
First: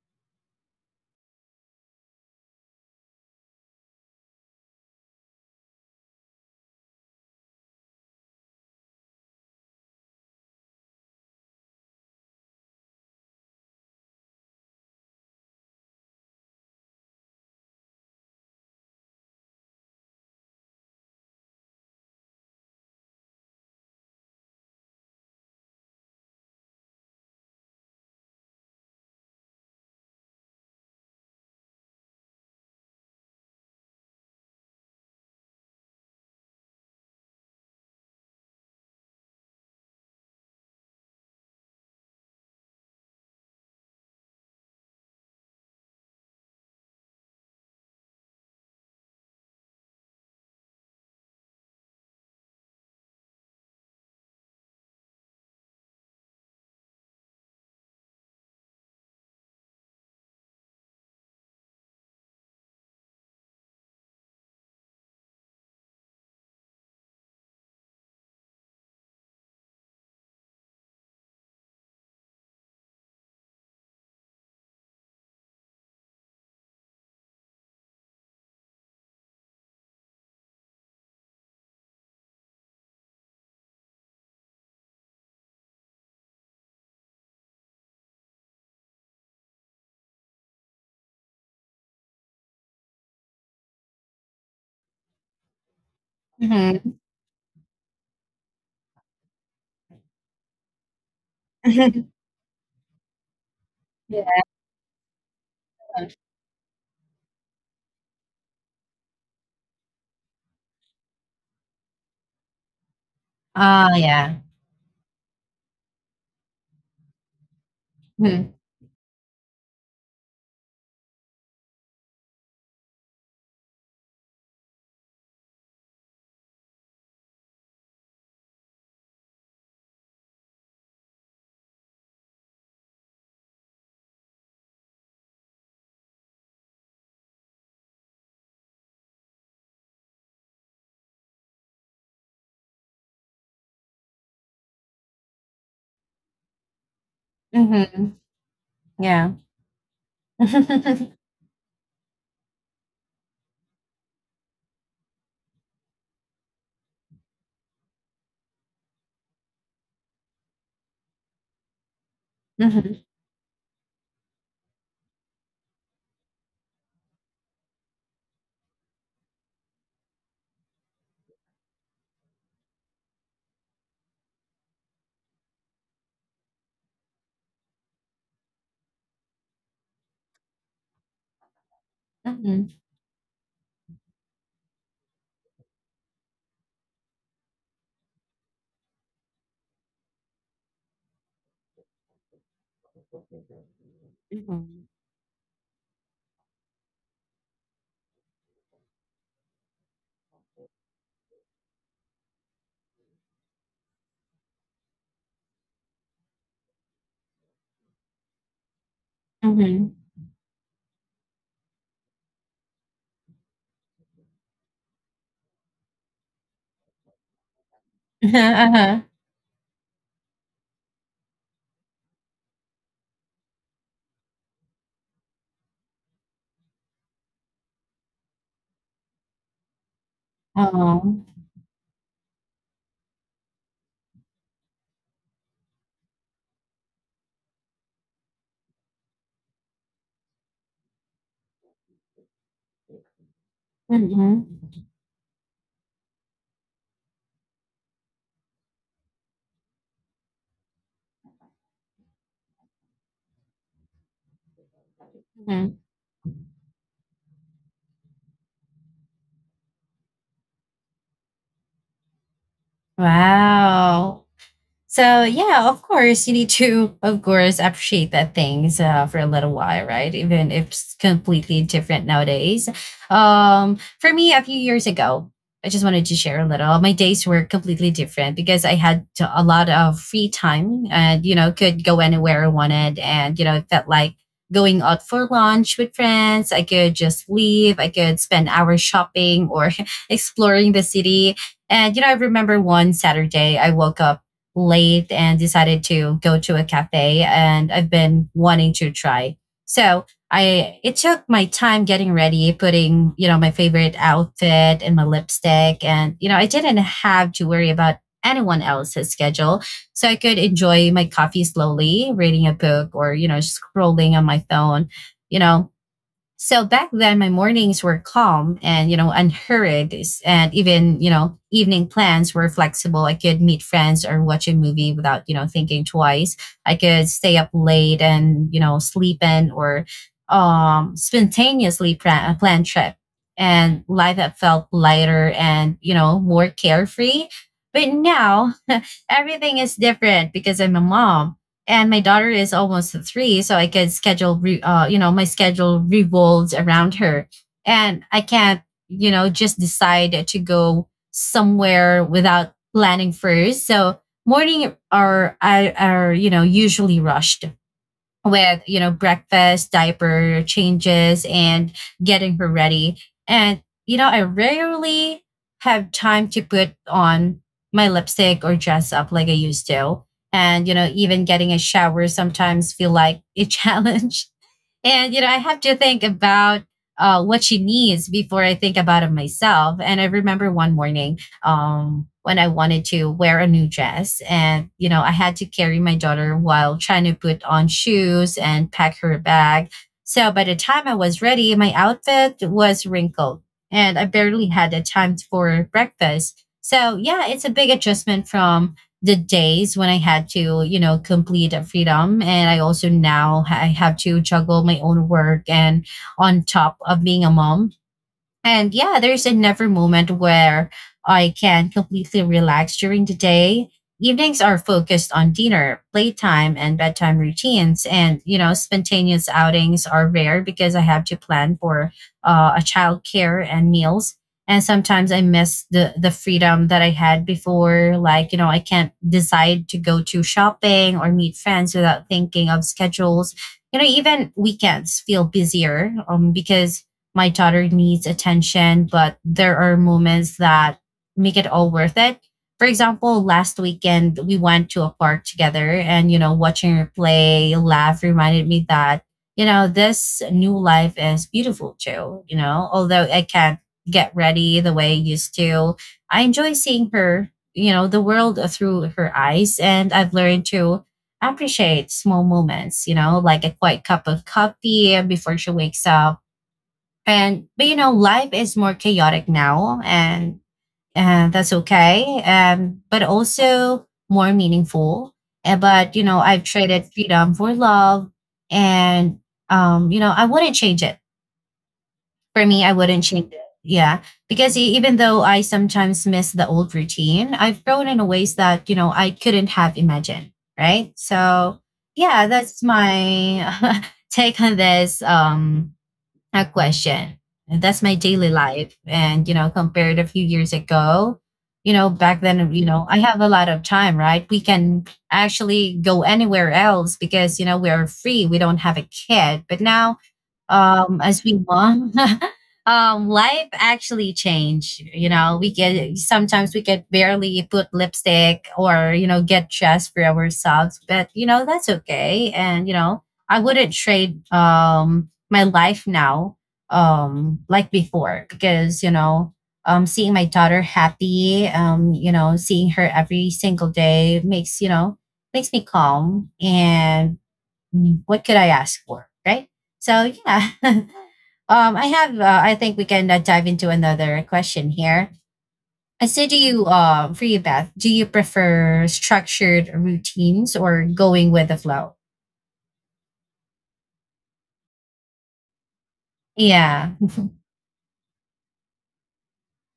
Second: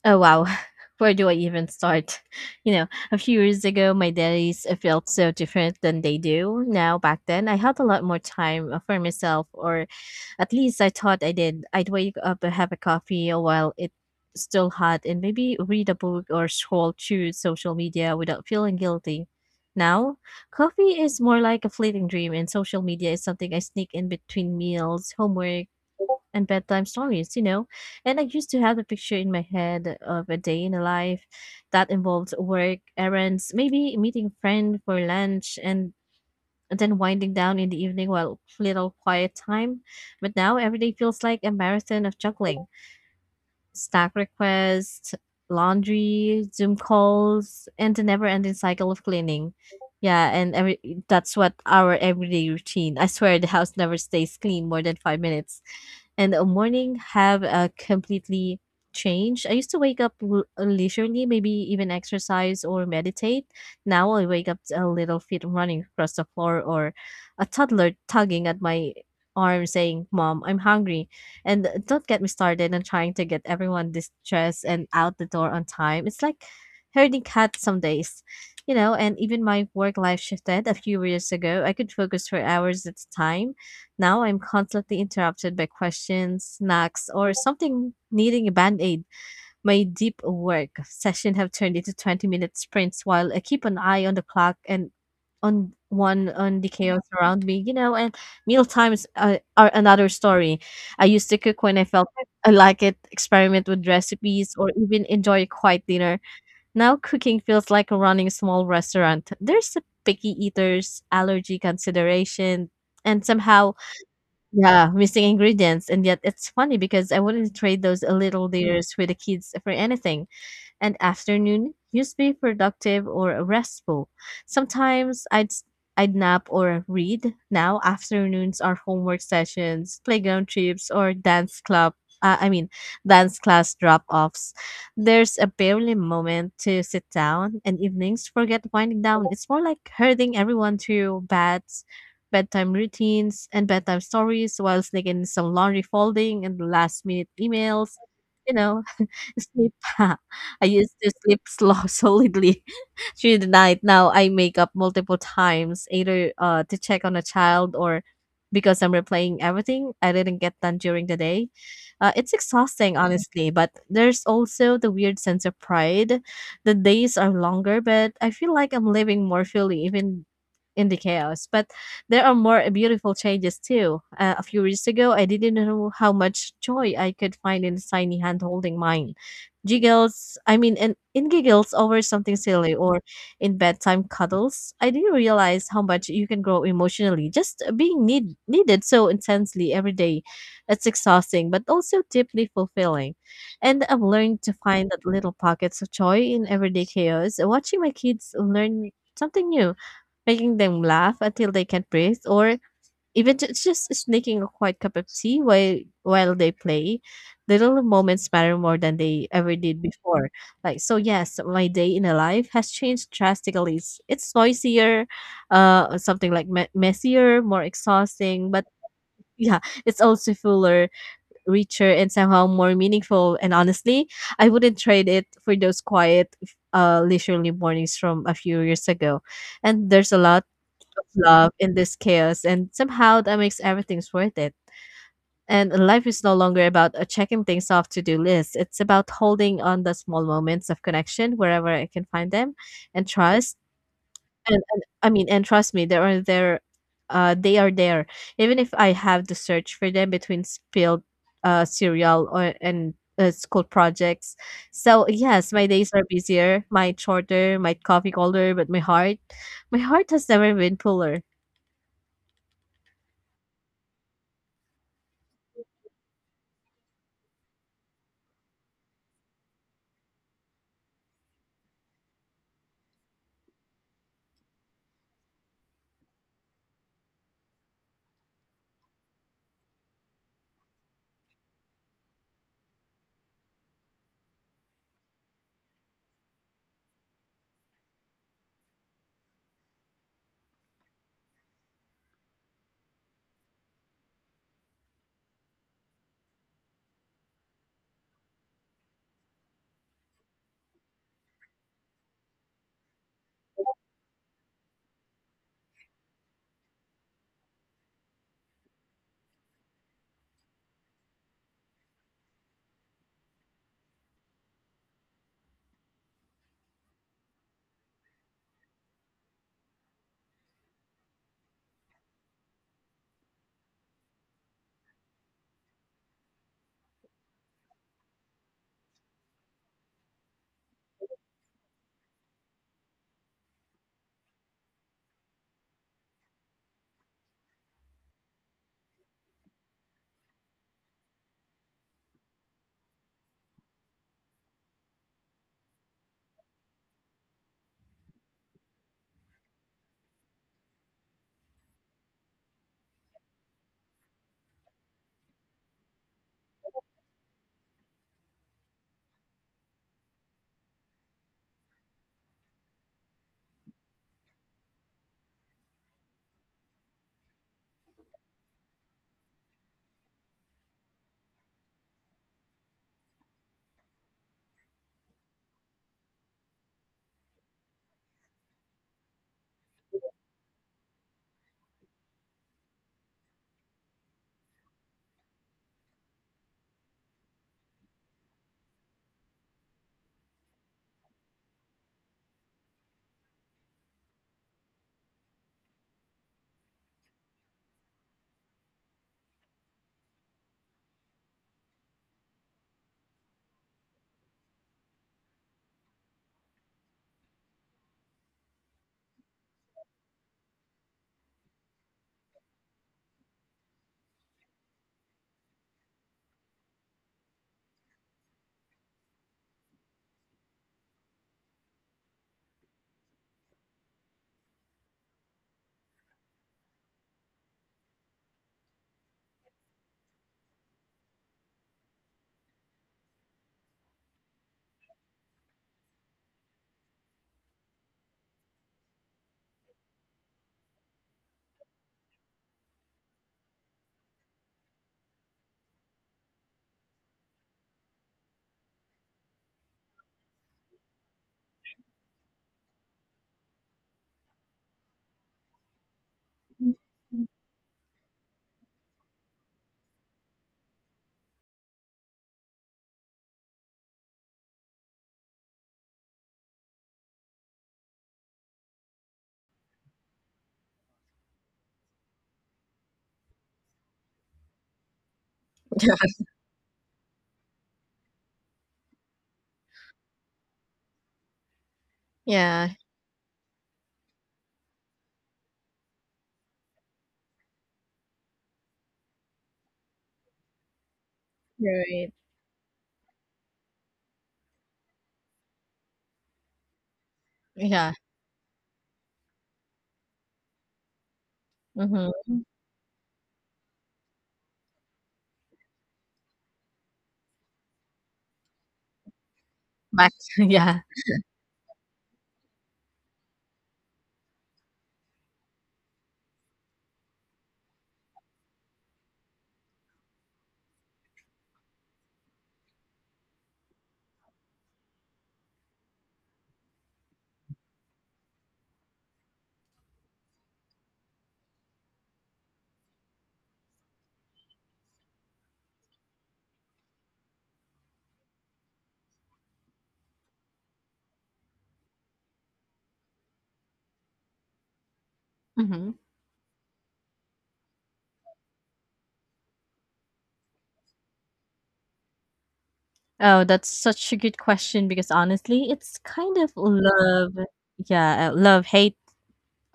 B: Oh wow, where do I even start? You know, a few years ago, my days felt so different than they do now. Back then, I had a lot more time for myself, or at least I thought I did. I'd wake up and have a coffee while it still hot, and maybe read a book or scroll through social media without feeling guilty. Now, coffee is more like a fleeting dream, and social media is something I sneak in between meals, homework, and bedtime stories. You know, and I used to have a picture in my head of a day in a life that involved work, errands, maybe meeting a friend for lunch, and then winding down in the evening while little quiet time. But now every day feels like a marathon of juggling snack requests, laundry, Zoom calls, and the never-ending cycle of cleaning. Yeah, and every that's what our everyday routine. I swear the house never stays clean more than 5 minutes. And the morning have completely changed. I used to wake up leisurely, maybe even exercise or meditate. Now I wake up to a little feet running across the floor, or a toddler tugging at my arm saying, "Mom, I'm hungry." And don't get me started on trying to get everyone distressed and out the door on time. It's like herding cats some days, you know. And even my work life shifted a few years ago. I could focus for hours at a time. Now I'm constantly interrupted by questions, snacks, or something needing a band aid. My deep work session have turned into 20-minute sprints while I keep an eye on the clock and on one on the
A: Hmm.
B: chaos around me, you know. And meal times are another story. I used to cook when I felt it, I like it, experiment with
A: Yeah.
B: recipes, or even enjoy a quiet dinner. Now cooking feels like running a small restaurant. There's a picky eaters, allergy consideration, and somehow,
A: Oh, yeah.
B: yeah, missing ingredients. And yet it's funny because I wouldn't trade those little
A: Hmm.
B: dinners with the kids for anything. And afternoon used to be productive or restful. Sometimes I'd nap or read. Now afternoons are homework sessions, playground trips, or dance club. Uh, I mean, Dance class drop-offs. There's a barely moment to sit down, and evenings forget winding down. It's more like herding everyone to beds, bedtime routines, and bedtime stories while sneaking in some laundry folding and last-minute emails,
A: Hmm.
B: you know.
A: Yeah.
B: Sleep. I used to sleep slow solidly through the night. Now I make up multiple times, either to check on a child, or because I'm replaying everything I didn't get done during the day. It's exhausting,
A: Hmm.
B: honestly, but there's also the weird sense of pride. The days are longer, but I feel like I'm living more fully, even in the chaos. But there are more beautiful changes too. A few years ago, I didn't know how much joy I could find in a tiny hand holding mine, giggles I mean and in giggles over something
A: Hmm.
B: silly, or in bedtime cuddles. I didn't realize how much you can grow emotionally just being needed so intensely every day. It's exhausting but also deeply fulfilling. And I've learned to
A: Hmm.
B: find that little pockets of joy in everyday chaos, watching my kids learn something new, making them laugh until they can't breathe, or even it's just sneaking a quiet cup of tea while they play. Little moments matter more than they ever did
A: Hmm.
B: before. Like so, yes, my day in a life has changed drastically. It's noisier, messier, more exhausting, but
A: Uh-huh.
B: yeah, it's also fuller, richer, and somehow more meaningful. And honestly, I wouldn't trade it for those quiet, leisurely mornings from a few years ago. And there's a lot
A: Oh.
B: love in this chaos, and somehow that makes everything's worth it. And life is no longer about checking things off to do lists. It's about holding on the small moments of connection wherever I can find them, and trust.
A: Hmm.
B: And trust me, they are there. Even if I have to search for them between spilled, cereal or and school projects. So yes, my
A: Hmm.
B: days are busier, my shorter, my coffee colder, but my heart has never been fuller.
A: Wow. So yeah, of course you need to, of course, appreciate that things for a little while, right? Even if it's completely different nowadays. For me, a few years ago, I just wanted to share a little. My days were completely different because a lot of free time, and you know, could go anywhere I wanted, and you know, it felt like going out for lunch with friends. I could just leave. I could spend hours shopping or exploring the city. And you know, I remember one Saturday I woke up late and decided to go to a cafe and I've been wanting to try. So I it took my time getting ready, putting, you know, my favorite outfit and my lipstick, and you know, I didn't have to worry about anyone else's schedule. So I could enjoy my coffee slowly, reading a book or, you know, scrolling on my phone. You know, so back then, my mornings were calm and, you know, unhurried. And even, you know, evening plans were flexible. I could meet friends or watch a movie without, you know, thinking twice. I could stay up late and, you know, sleep in or spontaneously plan trip. And life that felt lighter and, you know, more carefree. But now everything is different because I'm a mom and my daughter is almost three, so I can you know, my schedule revolves around her, and I can't, you know, just decide to go somewhere without planning first. So morning are you know usually rushed with you know breakfast, diaper changes, and getting her ready, and you know I rarely have time to put on my lipstick or dress up like I used to. And you know, even getting a shower sometimes feel like a challenge. And, you know, I have to think about what she needs before I think about it myself. And I remember one morning when I wanted to wear a new dress, and, you know, I had to carry my daughter while trying to put on shoes and pack her bag. So by the time I was ready, my outfit was wrinkled and I barely had the time for breakfast. So, yeah, it's a big adjustment from the days when I had to, you know, complete a freedom. And I also now I have to juggle my own work and on top of being a mom. And yeah, there's never moment where I can completely relax during the day. Evenings are focused on dinner, playtime, and bedtime routines. And, you know, spontaneous outings are rare because I have to plan for a childcare and meals. And sometimes I miss the freedom that I had before. Like, you know, I can't decide to go to shopping or meet friends without thinking of schedules. You know, even weekends feel busier because my daughter needs attention, but there are moments that make it all worth it. For example, last weekend we went to a park together and, you know, watching her play, laugh reminded me that, you know, this new life is beautiful too. You know, although I can't get ready the way I used to, I enjoy seeing her, you know, the world through her eyes. And I've learned to appreciate small moments, you know, like a quiet cup of coffee before she wakes up. And but you know life is more chaotic now and that's okay but also more meaningful. But you know I've traded freedom for love. And you know I wouldn't change it. For me I
B: Yeah,
A: wouldn't change it, yeah, because even though I sometimes miss the old routine, I've grown in ways that you know I couldn't have imagined, right? So
B: you're right.
A: yeah, that's my take on this a question. And that's
B: Yeah,
A: my daily life. And, you know, compared a few years ago, you know, back
B: mhm.
A: then, you know, I have a lot of time, right? We can actually go anywhere else because, you know, we are free. We don't have a kid. But now,
B: Back yeah,
A: as we mom, life actually changed. You know we get sometimes we can barely put lipstick or you know get dressed for ourselves, but you know that's okay. And you know I wouldn't trade my life now like before because you know seeing my daughter happy, you know seeing her every single day makes you know makes me calm. And Mm, what could I ask for? Right? So yeah. I have. I think we can dive into another question here.
B: mhm.
A: I say, do you, for you, Beth, do you prefer structured routines or going with the flow?
B: Oh, that's such a good question because honestly, it's kind of
A: Yeah.
B: love yeah, love-hate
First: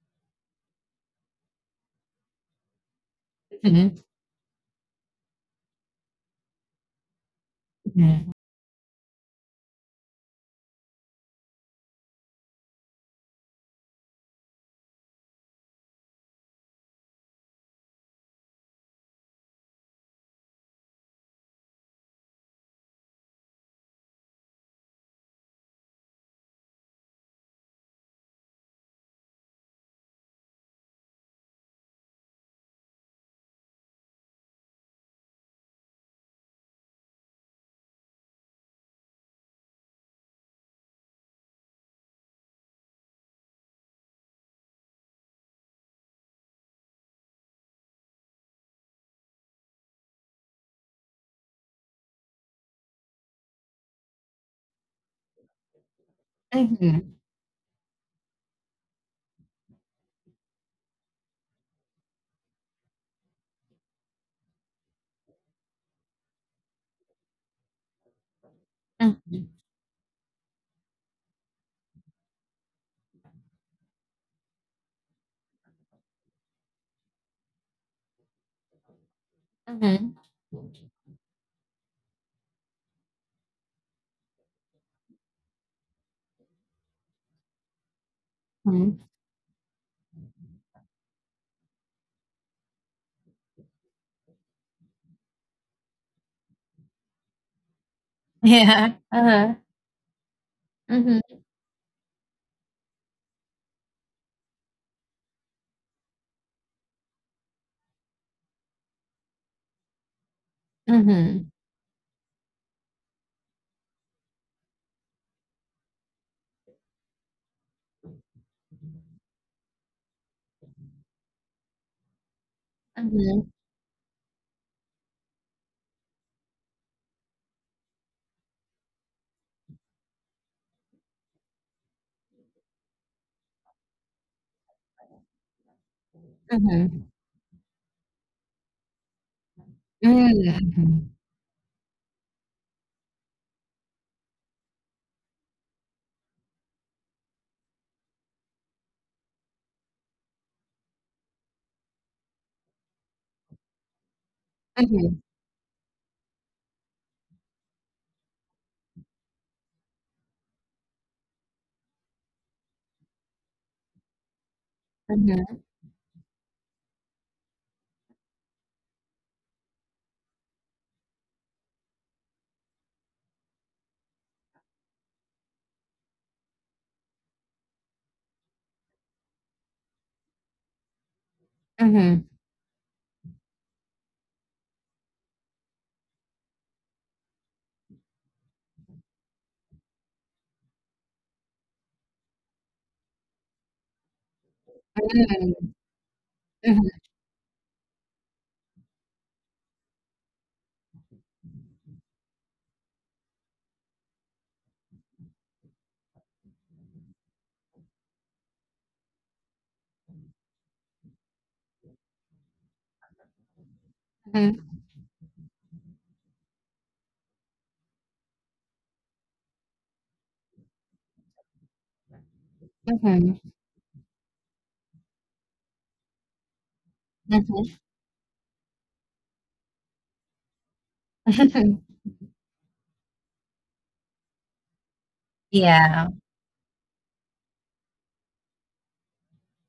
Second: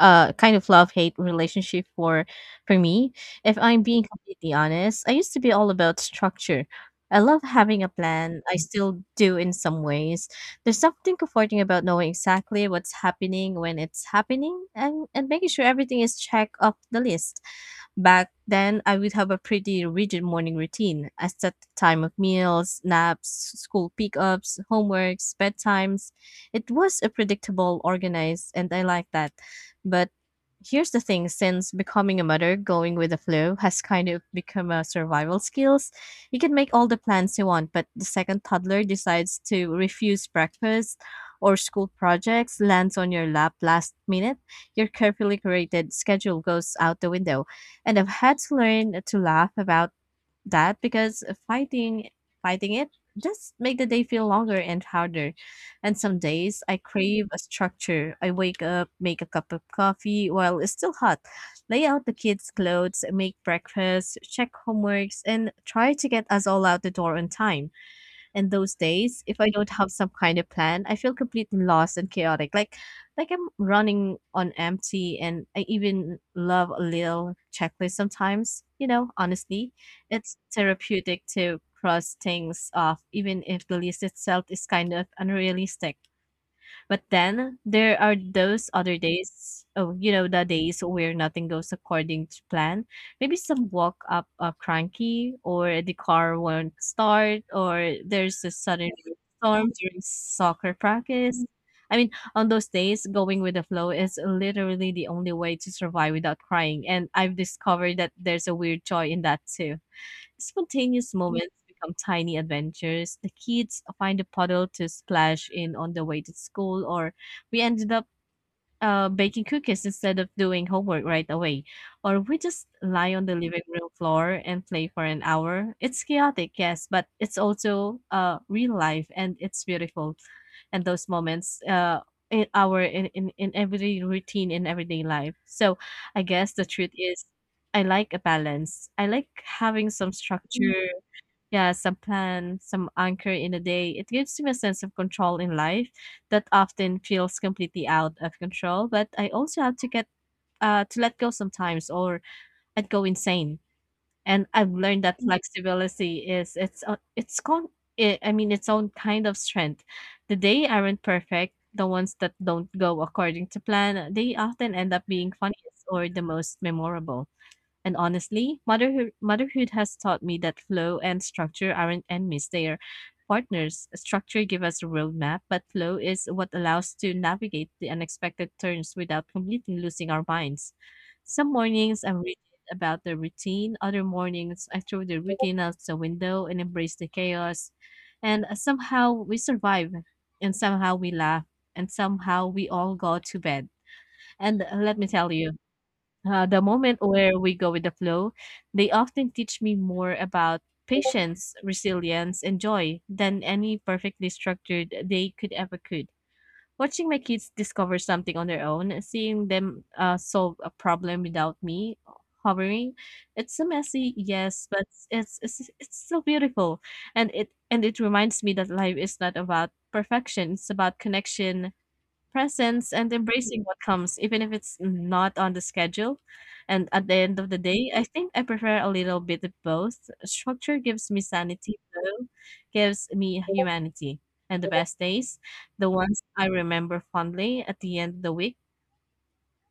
B: kind of love hate relationship for me. If I'm
A: Mhm.
B: being completely honest, I used to be all about structure. I love having a
A: Mhm.
B: plan, I still do in some ways. There's something comforting about knowing exactly what's happening when it's happening, and making sure everything is checked off the list. Back then I would have a pretty rigid morning routine. I set the time of meals, naps, school pickups, homeworks, bedtimes. It was a predictable, organized, and I like that. But here's the thing, since becoming a mother, going with the flow has kind of become a survival skills. You can make all the plans you want, but the second toddler decides to refuse breakfast or school projects lands on your lap last minute, your carefully created schedule goes out the window. And I've had to learn to laugh about that, because fighting it just make the day feel longer and harder. And some days I
A: Mhm.
B: crave a structure. I wake up, make a cup of coffee while it's still hot, lay out the kids' clothes, make breakfast, check homeworks, and try to get us all out the door on time. And those days, if I
A: Mhm.
B: don't have some kind of plan, I feel completely lost and chaotic. Like I'm running on empty, and I even love a little checklist sometimes, you know, honestly.
A: Mhm.
B: It's therapeutic to cross things off, even if the list itself is kind of unrealistic. But then there are those other
A: Mhm.
B: days, oh, you know, the days where nothing goes according to plan. Maybe some walk up are cranky, or the car won't start, or there's a sudden
A: Yeah. Uh-huh.
B: storm during soccer
A: Mhm.
B: practice. I mean, on those days, going with the flow is literally the only way to survive without crying. And I've discovered that there's a weird joy in that too. Spontaneous
A: Mhm.
B: moments become tiny adventures. The kids find a puddle to splash in on the way to school, or we ended up baking cookies instead of doing homework right away. Or we just lie on the
A: Mhm.
B: living room floor and play for an hour. It's chaotic, yes, but it's also real life and it's beautiful. And those moments in our in every routine in everyday life. So I guess the truth
A: Mhm.
B: is I like a balance. I like having some structure,
A: Mhm.
B: yeah, some plan, some anchor in a day. It gives me a sense of control in life that often feels completely out of control. But I also have to get to let go sometimes, or I'd go insane. And I've learned
A: Mhm.
B: that flexibility is it's o- it's con- I mean its own kind of strength. The day aren't perfect. The ones that don't go according to plan, they often end up being
A: Mhm.
B: funniest or the most memorable. And honestly, motherhood has taught me that flow and structure aren't enemies, they are partners. Structure gives us a roadmap, but flow is what allows to navigate the unexpected turns without completely losing our minds. Some
A: Mhm.
B: mornings I'm
A: Mhm.
B: rigid about the routine, other mornings I throw the routine out the window and embrace the chaos. And somehow we survive, and somehow we laugh, and somehow we all go to bed. And let me tell you, the
A: Mhm.
B: moment where we go with the flow, they often teach me more about patience, resilience, and joy than any perfectly structured day could ever could. Watching my kids discover something on their own, seeing them solve a problem without me hovering, it's so messy, yes,
A: Mhm.
B: but it's so beautiful, and it reminds me that life is not about perfection; it's about connection, presence, and
A: Mhm.
B: embracing what comes, even if it's not on the schedule. And at the end of the day, I think I prefer a little bit of both. Structure gives me sanity,
A: Mhm.
B: though, gives me humanity. And the best days, the
A: Yeah.
B: ones I remember fondly at the end of the week,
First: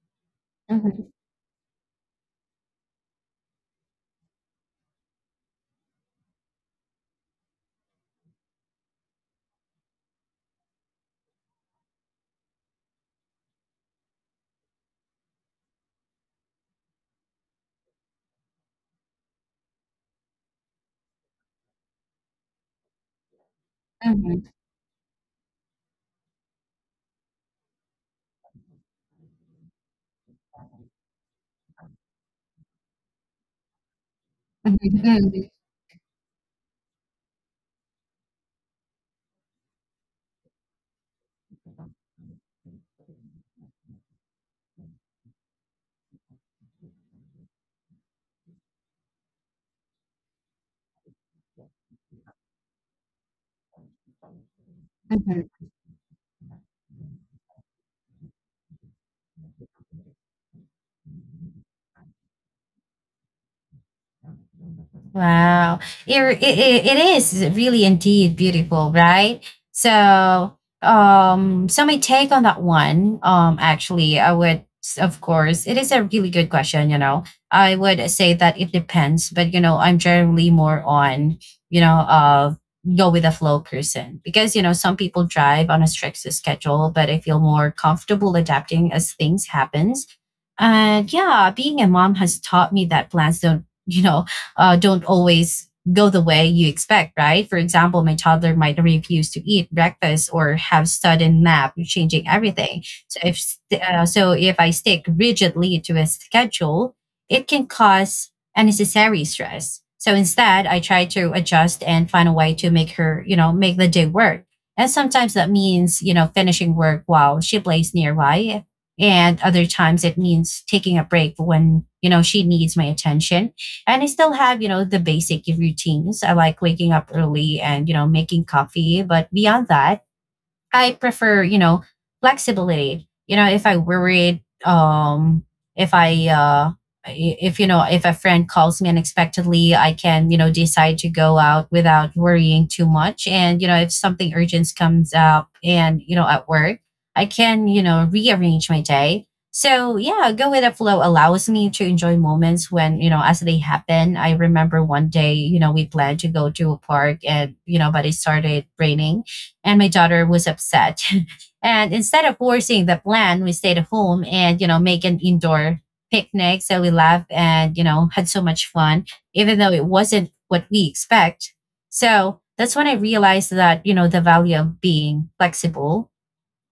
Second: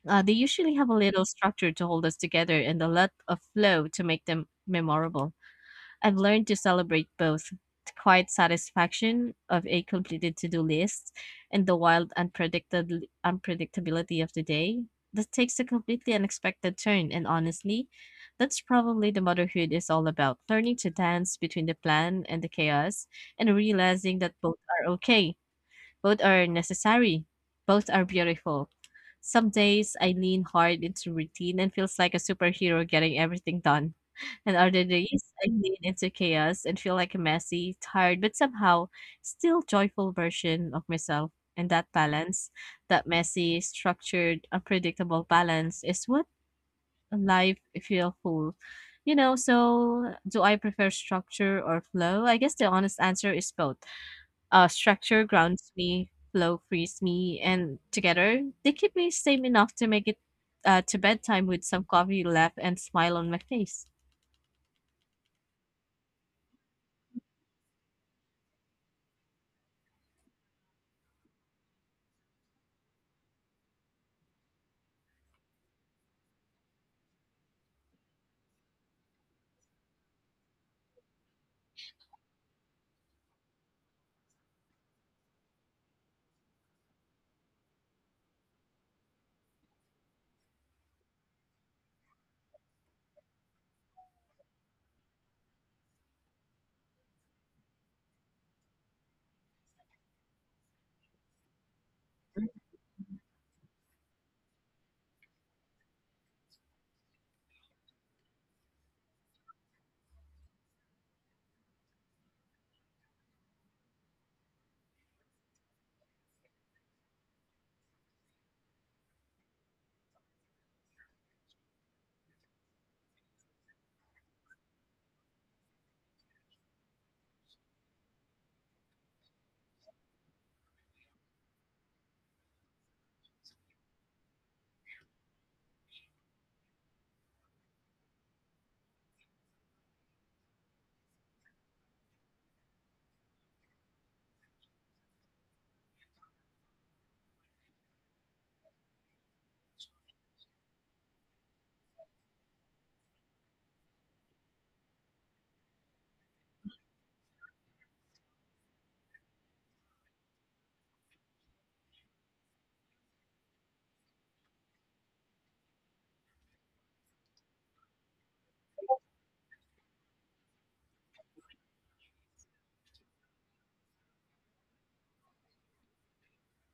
B: they usually have a
A: Mhm,
B: little structure to hold us together and a lot of flow to make them memorable. I've learned to celebrate both the quiet satisfaction of a completed to-do list, and the wild unpredictable unpredictability of the day that takes a completely unexpected turn. And honestly, that's probably the motherhood is all about learning to dance between the plan and the chaos, and realizing that
A: mhm,
B: both are okay, both are necessary, both are beautiful. Some days I lean hard into routine and feels like a superhero getting everything done, and
A: mhm,
B: other days, I
A: mhm,
B: lean into chaos and feel like a messy, tired, but somehow still joyful version of myself. And that balance, that messy, structured, unpredictable balance, is what life feel full. You know, so do I prefer structure or flow? I guess the honest answer is both. Structure
A: mhm.
B: grounds me, flow frees me, and together they keep me sane enough to make it to bedtime with some coffee left and smile on my face.
A: Wow. It is really indeed beautiful, right? So, so my take on that one, actually, I would, of course, it is a really good question, you know. I would say that it depends, but, you know, I'm generally more on, you know, go with the flow person because, you know, some people drive on a strict schedule, but I feel more comfortable adapting as things happens. And yeah, being a mom has taught me that plans don't, you know, don't always go the way you expect, right? For example, my toddler might refuse to eat breakfast or have sudden nap, changing everything. So if I stick rigidly to a schedule, it can cause unnecessary stress. So instead, I try to adjust and find a way to make her, you know, make the day work. And sometimes that means, you know, finishing work while she plays nearby. And other times it means taking a break when, you know, she needs my attention. And I still have, you know, the basic routines. I like waking up early and, you know, making coffee. But beyond that, I prefer, you know, flexibility. You know, if I worried, if I, I- if you know, if a friend calls me unexpectedly, I can, you know, decide to go out without worrying too much. And you know, if something urgent comes up, and you know, at work, I can, you know, rearrange my day. So yeah, go with the flow allows me to enjoy moments when you know as they happen. I remember one day, you know, we planned to go to a park, and you know, but it started raining and my daughter was upset. And instead of forcing the plan, we stayed at home and, you know, make an indoor picnic. So we laughed and, you know, had so much fun, even though it wasn't what we expect. So that's when I realized that, you know, the value of being flexible.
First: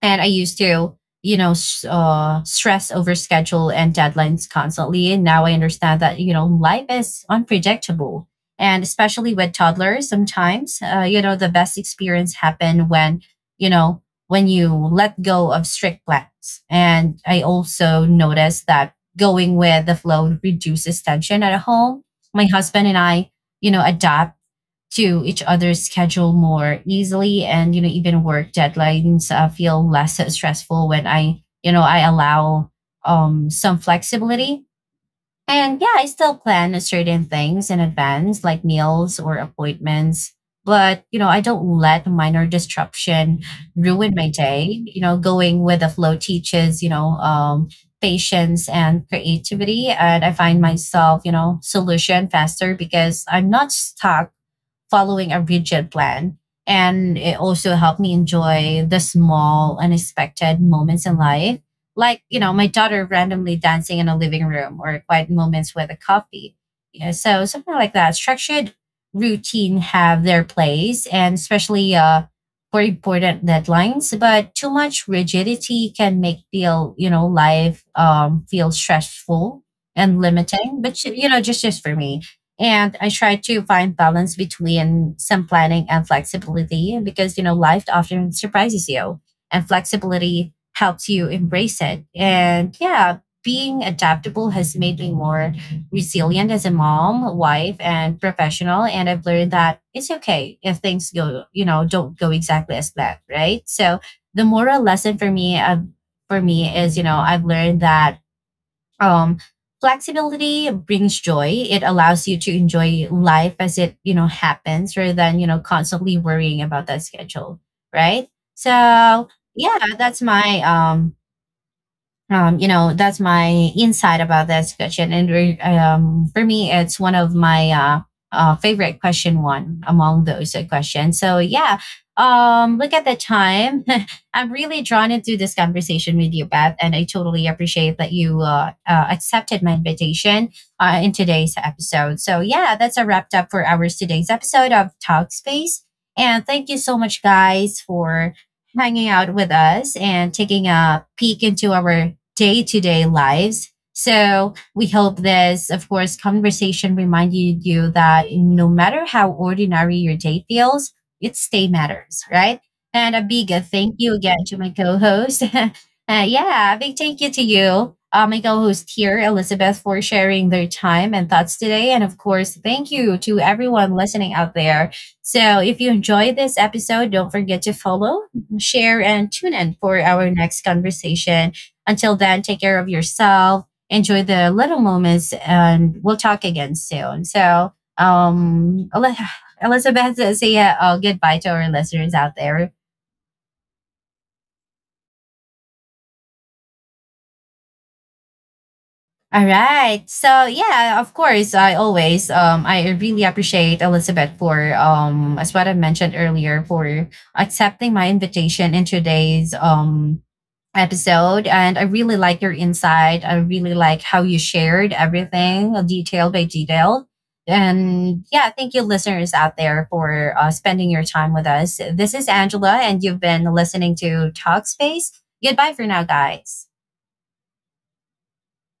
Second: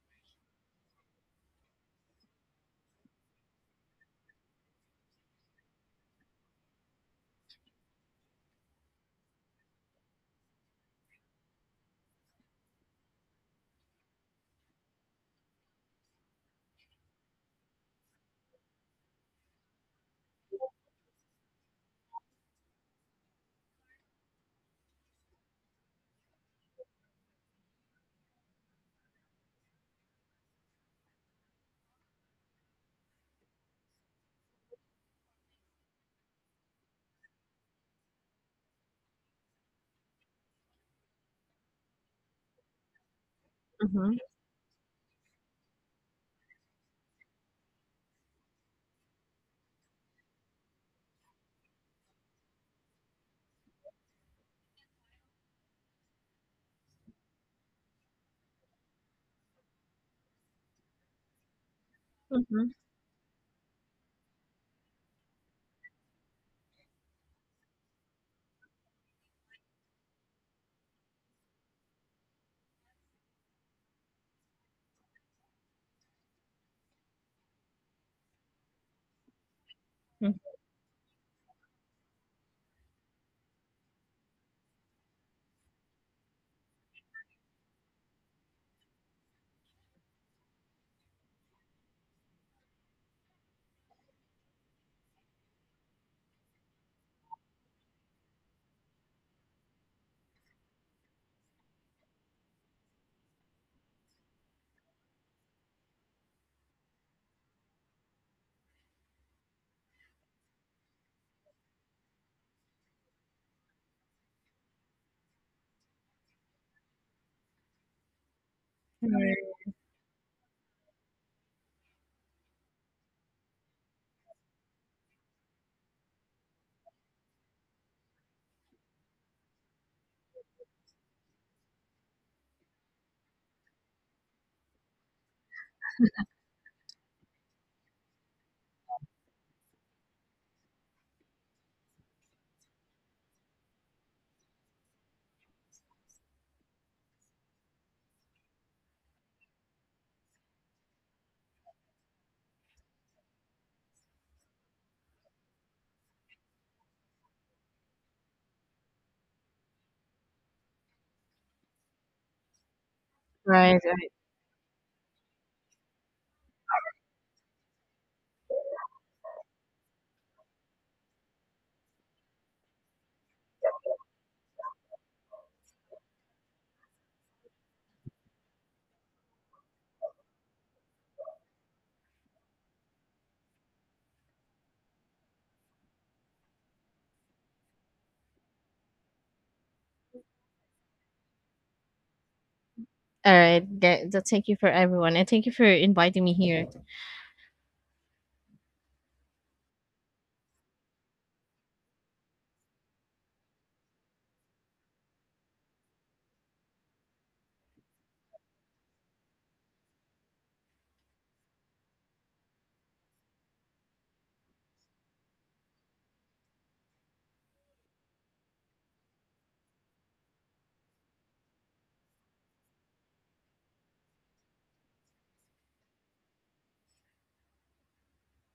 A: And I used to, you know, stress over schedule and deadlines constantly. And now I understand that, you know, life is unpredictable. And especially with toddlers, sometimes, you know, the best experience happen when, you know, when you let go of strict plans. And I also noticed that going with the flow reduces tension at home. My husband and I, you know, adapt to each other's schedule more easily. And you know even work deadlines feel less stressful when I you know I allow some flexibility. And yeah I still plan certain things in advance like meals or appointments, but you know I don't let minor disruption ruin
B: Mm-hmm.
A: my day. You know going with the flow teaches you know patience and creativity. And I find myself you know solution faster because I'm not stuck following a rigid plan. And it also helped me enjoy the small, unexpected moments in life. Like, you know, my daughter randomly dancing in a living room or quiet moments with a coffee. Yeah, so something like that. Structured routine have their place and especially for important deadlines, but too much rigidity can make feel, you know, life feel stressful and
B: Mhm.
A: limiting, but you know, just for me. And I try to find balance between some planning and flexibility because you know life often surprises you. And flexibility helps you embrace it. And yeah being adaptable has made me more resilient as a mom, wife, and professional. And I've learned that it's okay if things go you know don't go exactly as planned, right? So the moral lesson for me is you know I've learned that um flexibility brings joy. It allows you to enjoy life as it you know happens rather than you know constantly worrying about that schedule, right? So
B: Right.
A: yeah that's my you know, that's my insight about that question. And for me, it's one of my favorite question one among those questions. So yeah, look at the time. I'm really drawn into this conversation with you, Beth, and I totally appreciate that you accepted my invitation in today's episode. So yeah, that's a wrapped up for ours today's episode of Talk Space. And thank you so much, guys, for hanging out with us and taking a peek into our day to day lives. So we hope this, of course, conversation reminded you that no matter how ordinary your day feels, it stay matters, right? And a big thank you again to my co-host. Yeah, a big thank you to you, my co-host here, Elizabeth, for sharing their time and thoughts today. And of course, thank you to everyone listening out there. So if you enjoyed this episode, don't forget to follow, share, and tune in for our next conversation. Until then, take care of yourself, enjoy the little moments, and we'll talk again soon. So, Elizabeth, say goodbye to our listeners out there.
B: All right. Thank you for everyone. And thank you for inviting me here.
A: All right. So yeah, of course, I always I really appreciate Elizabeth for as what I mentioned earlier for accepting my invitation in today's episode. And I really like your insight, I really like how you shared everything detail by detail. And yeah thank you listeners out there for spending your time with us. This is Angela and you've been listening to Talkspace. Goodbye for now guys.